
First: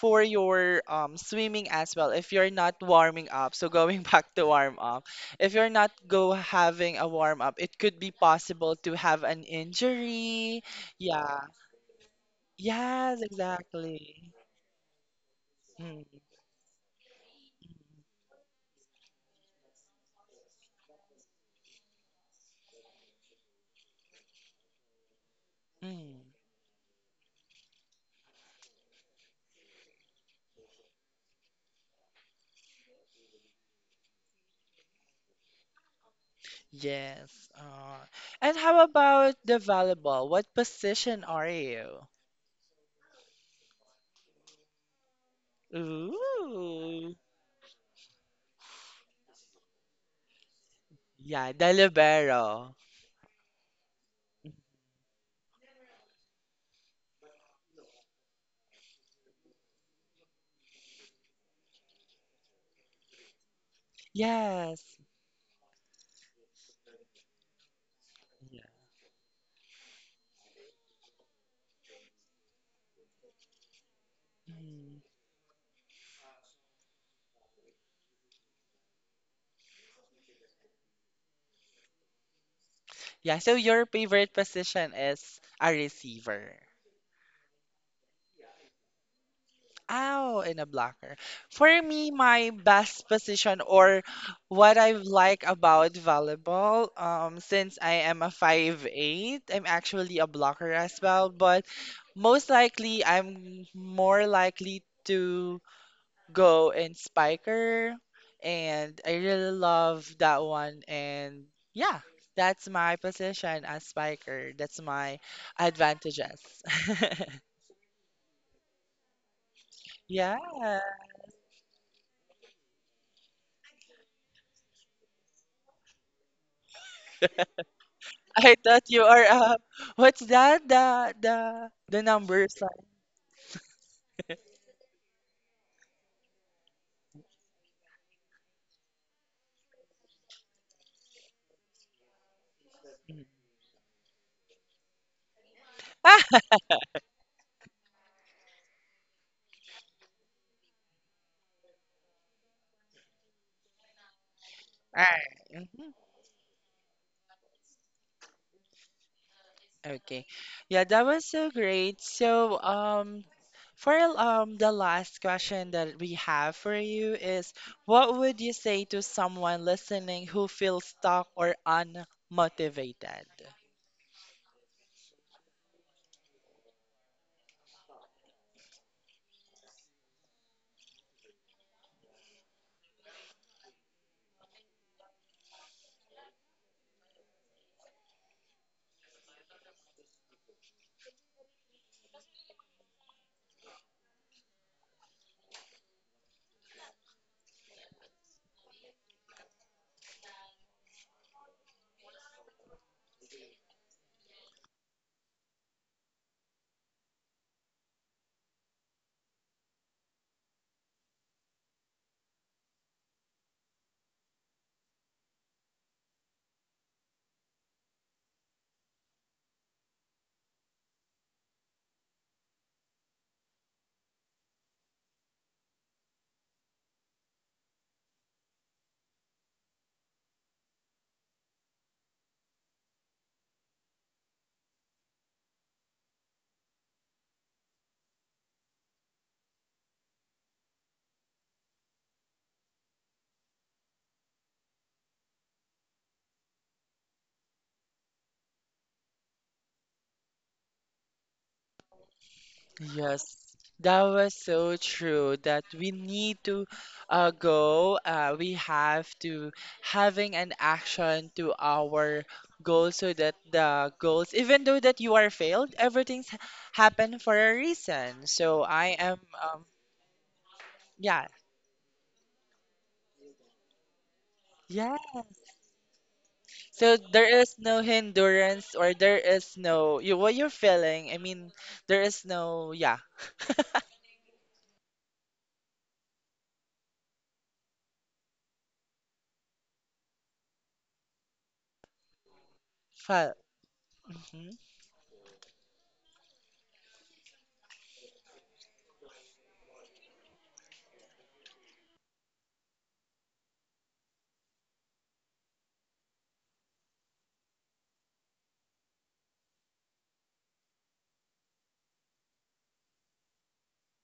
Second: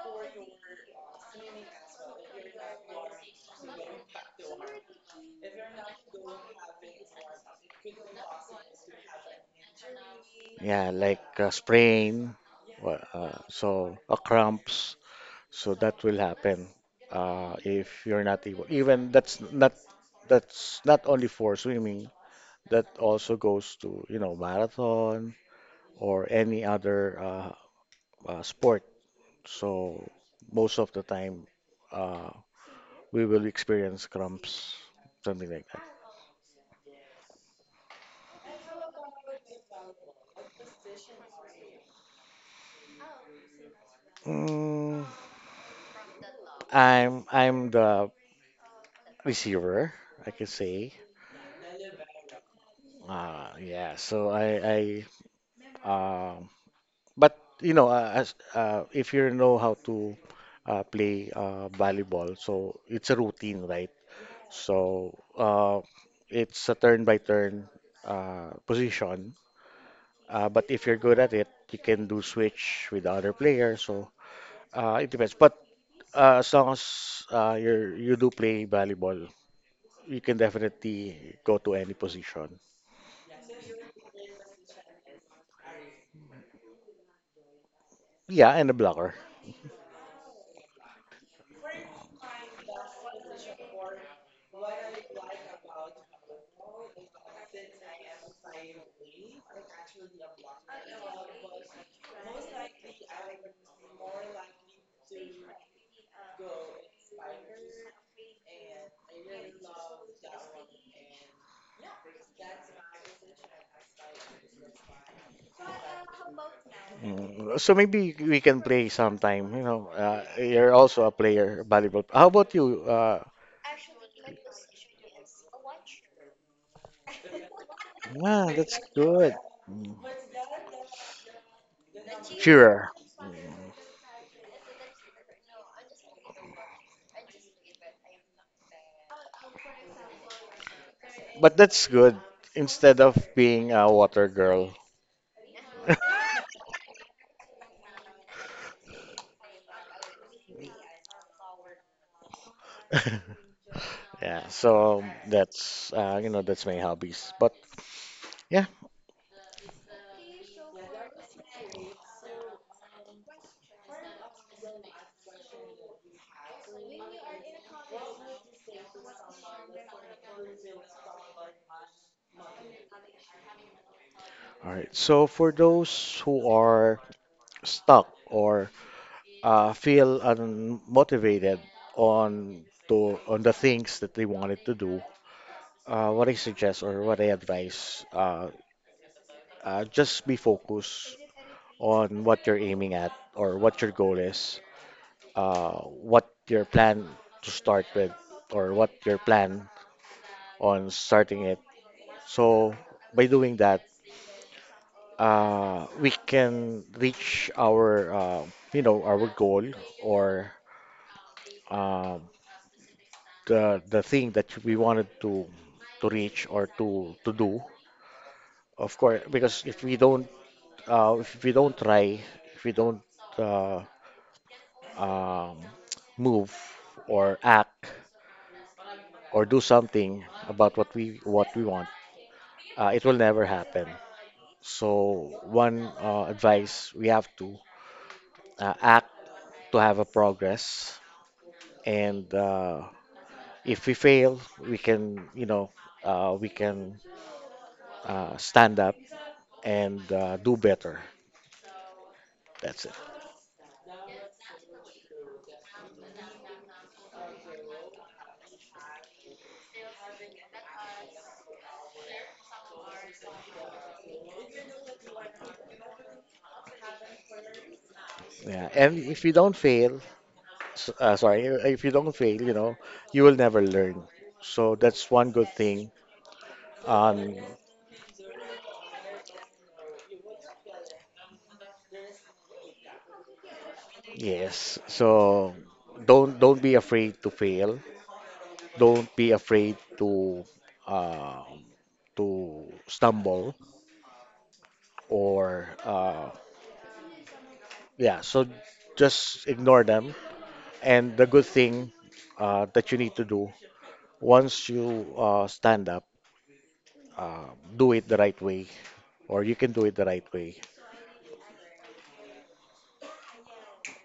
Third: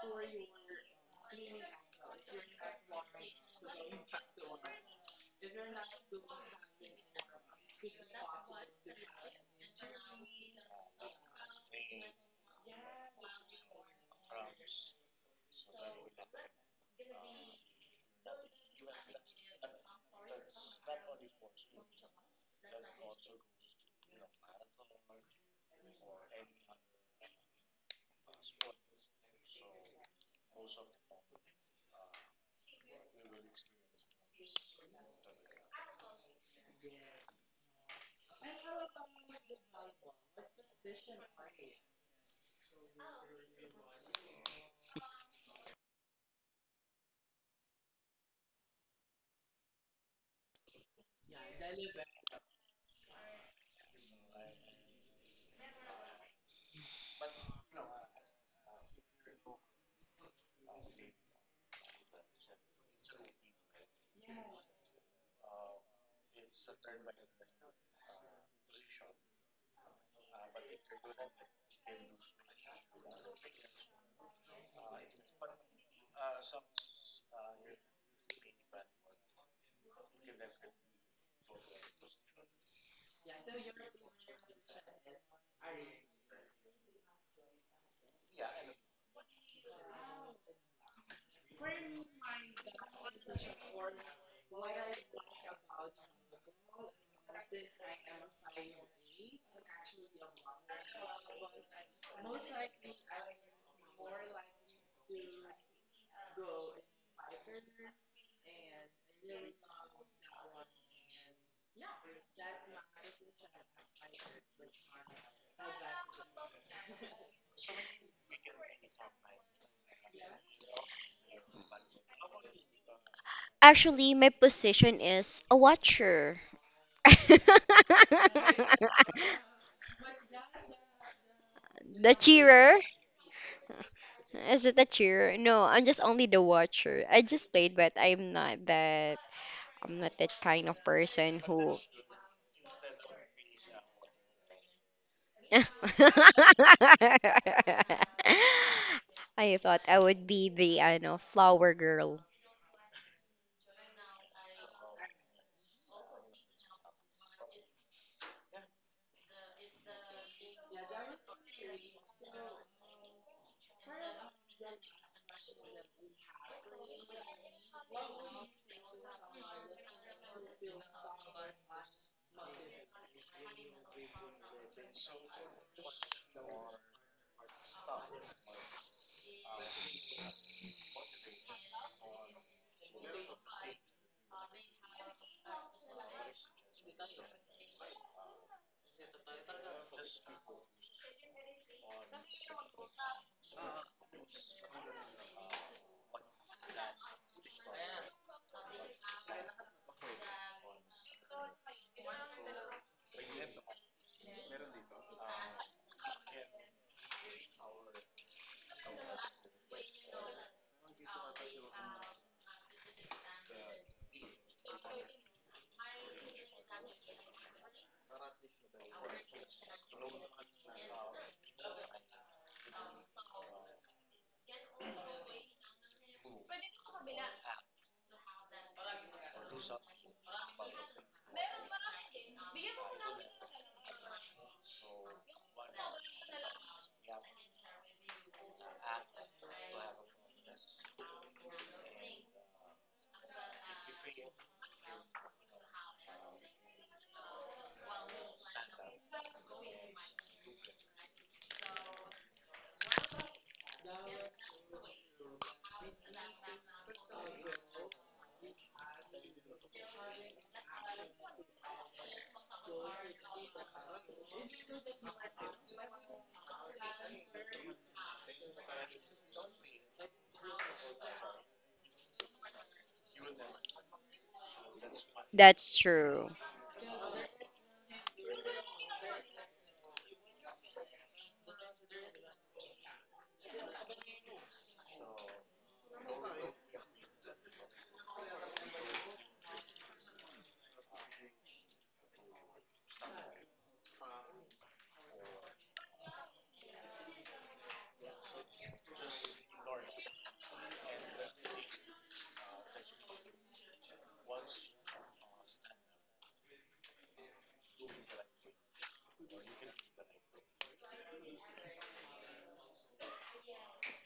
S2: for your swimming as well, if you're not warming up, so going back to warm up, if you're not go having a warm up, it could be possible to have an injury.
S3: yeah, like
S2: Yeah.
S3: a sprain,
S2: Yes,
S3: so a
S2: exactly.
S3: cramps. So that
S2: Mm,
S3: will happen if you're not able. Even that's not only for swimming. That also goes to marathon
S2: mm.
S3: or any other sport. So most of the time, uh, we will experience cramps, something like that.
S2: Yes. Uh, and how about the volleyball? What position are you?
S3: Mm,
S2: Ooh.
S3: I'm the receiver, I can say.
S2: Yeah, the libero.
S3: Yeah. So I but you know, as if you know how to play volleyball, so it's a routine, right?
S2: Yes.
S3: So it's a turn by turn position. But if you're good at it, you can do switch with the other player. So
S2: Mm.
S3: it depends. But as long as you do play volleyball, you can definitely go to any position.
S2: Yeah, so your favorite position is a receiver.
S3: Yeah, and a blocker.
S2: Ow, and a blocker. For me, my best position or what I like about volleyball, since I am a 5'8", I'm actually a blocker as well, but most likely I'm more likely to Go and Spiker. And I really love that one. And yeah, that's my position as Spiker. That's my advantages.
S3: So maybe we can play sometime. You know,
S2: Yeah.
S3: you're also a player volleyball. How about you?
S1: Actually, my position is a watcher.
S3: Yeah,
S2: I
S3: that's
S2: thought you are
S3: good. Mm.
S2: what's that? The
S1: The
S2: number
S1: cheerer?
S2: sign.
S3: Cheerer.
S1: Is it a cheerer? No, I'm just only the watcher. I just played, but I'm not that kind of person
S3: But
S1: who
S3: that's good instead of being a water girl.
S2: Ah,
S1: I thought I would be the I know flower girl.
S3: Yeah, so
S2: all right.
S3: that's you know that's my hobbies. But yeah,
S2: Okay. Yeah, that was so great. So, for the last question that we have for you is, what would you say to someone listening who feels stuck or unmotivated?
S3: all right. So for those who are stuck or feel unmotivated on the things that they wanted to do, what I suggest or what I advise, just be focused on what you're aiming at or what your goal is. What your plan to start with or what your plan on starting it. So by doing that, we can reach our you know our goal or uh, the thing that we wanted to reach or to do. Of course, because if we don't try, if we don't uh, um, move or act or do something about what we want. It will never happen. So one advice we have to act to have a progress, and if we fail, we can stand up and do better. That's it.
S2: Yes, that was so true that we need to go. We have to having an action to our goals so that the goals, even though that you are failed, everything's happened for a reason. So
S3: Yeah, and
S2: I am,
S3: if you don't fail,
S2: yeah,
S3: sorry, if you don't fail, you know you will never learn. So
S2: yeah.
S3: that's one good
S1: That's
S3: thing.
S1: true.
S2: So there
S3: Um,
S2: is no hindrance or there is no you what you're feeling. I mean, there is no yeah.
S3: yes. So don't be afraid to fail. Don't be afraid um, to
S2: Fa-
S3: stumble
S2: mhm.
S3: or yeah, so just ignore them. And the good thing that you need to do once you stand up, uh, do it the right way or you can do it the right way.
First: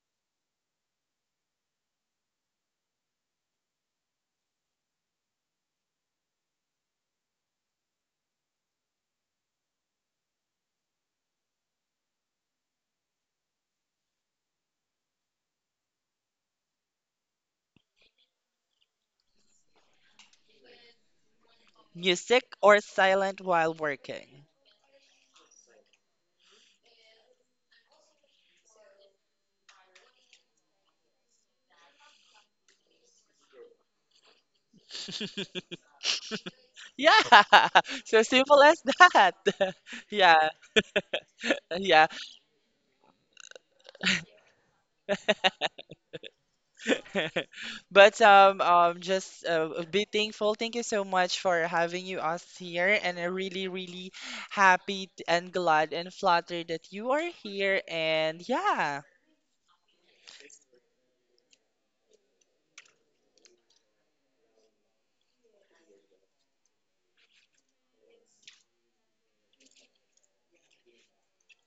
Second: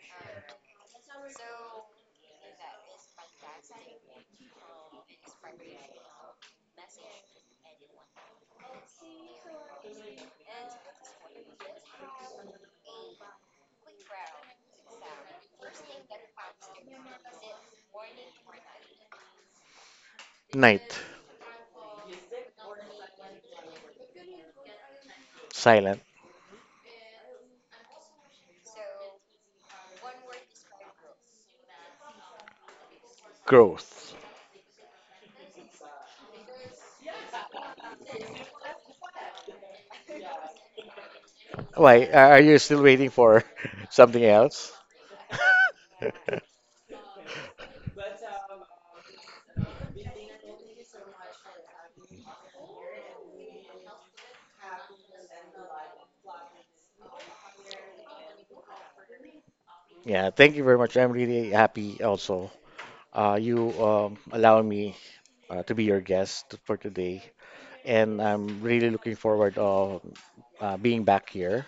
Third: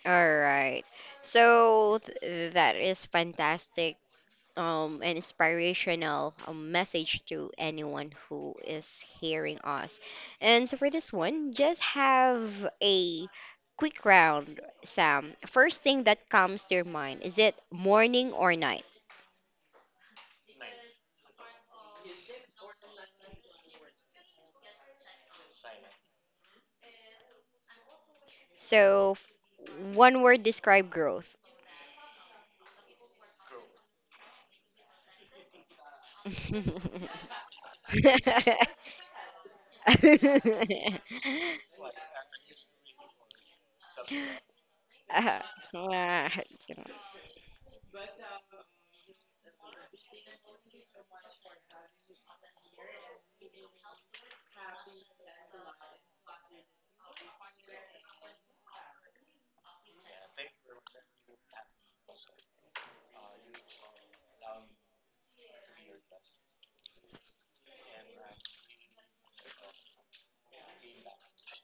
S1: All right. That is fantastic and inspirational, message to anyone who is hearing us. And so for this one, just have a quick round, Sam. First thing that comes to your mind, is it morning or night?
S3: Night.
S2: Music or silent while working.
S3: Silent.
S1: One word describe growth.
S3: Growth.
S1: Mm.
S2: Yeah, so simple as that. Yeah,
S3: Why
S2: yeah.
S3: are you still waiting for something else?
S2: But just be thankful. Thank you so much for having you us here, and I'm really, really happy and glad and flattered that you are here. And yeah,
S3: yeah, thank you very much. I'm really happy also. You allow me to be your guest for today, and I'm really looking forward of being back here.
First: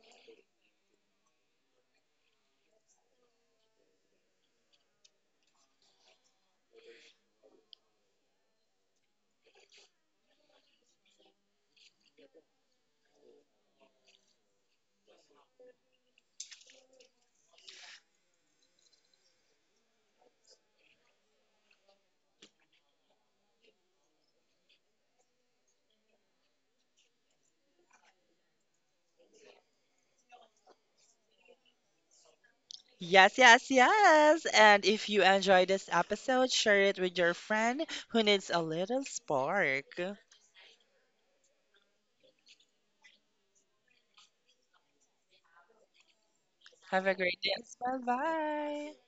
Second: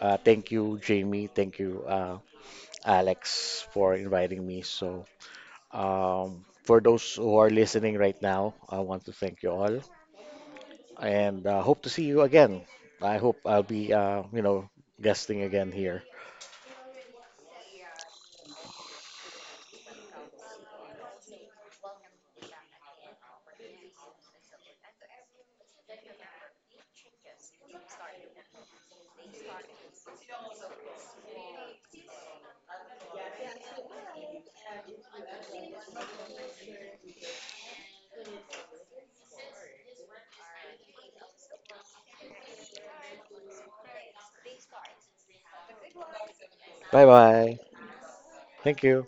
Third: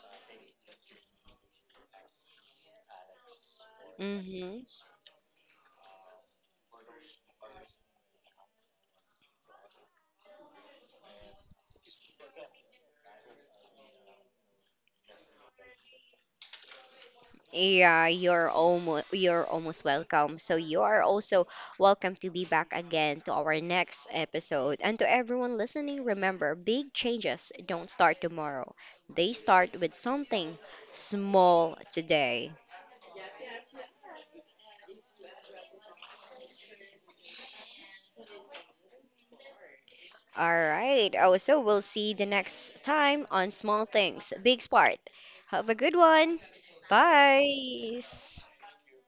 S3: Thank you, Jamie. Thank you, Alex, for inviting me.
S1: Mhm.
S3: So, for those who are listening right now, I want to thank you all, and hope to see you again. I hope I'll be, guesting again here.
S1: Yeah, you're almost welcome. So you are also welcome to be back again to our next episode. And to everyone listening, remember, big changes don't start tomorrow. They start with something small today.
S2: yes, yes, yes. And if you enjoy this episode, share it with your friend who needs a little spark.
S1: All right. Oh, so we'll see the next time on Small Things, Big Sport. Have a good one.
S3: Bye
S2: Have a great day.
S3: bye.
S2: Bye
S1: Bye.
S3: Thank
S2: bye.
S3: you.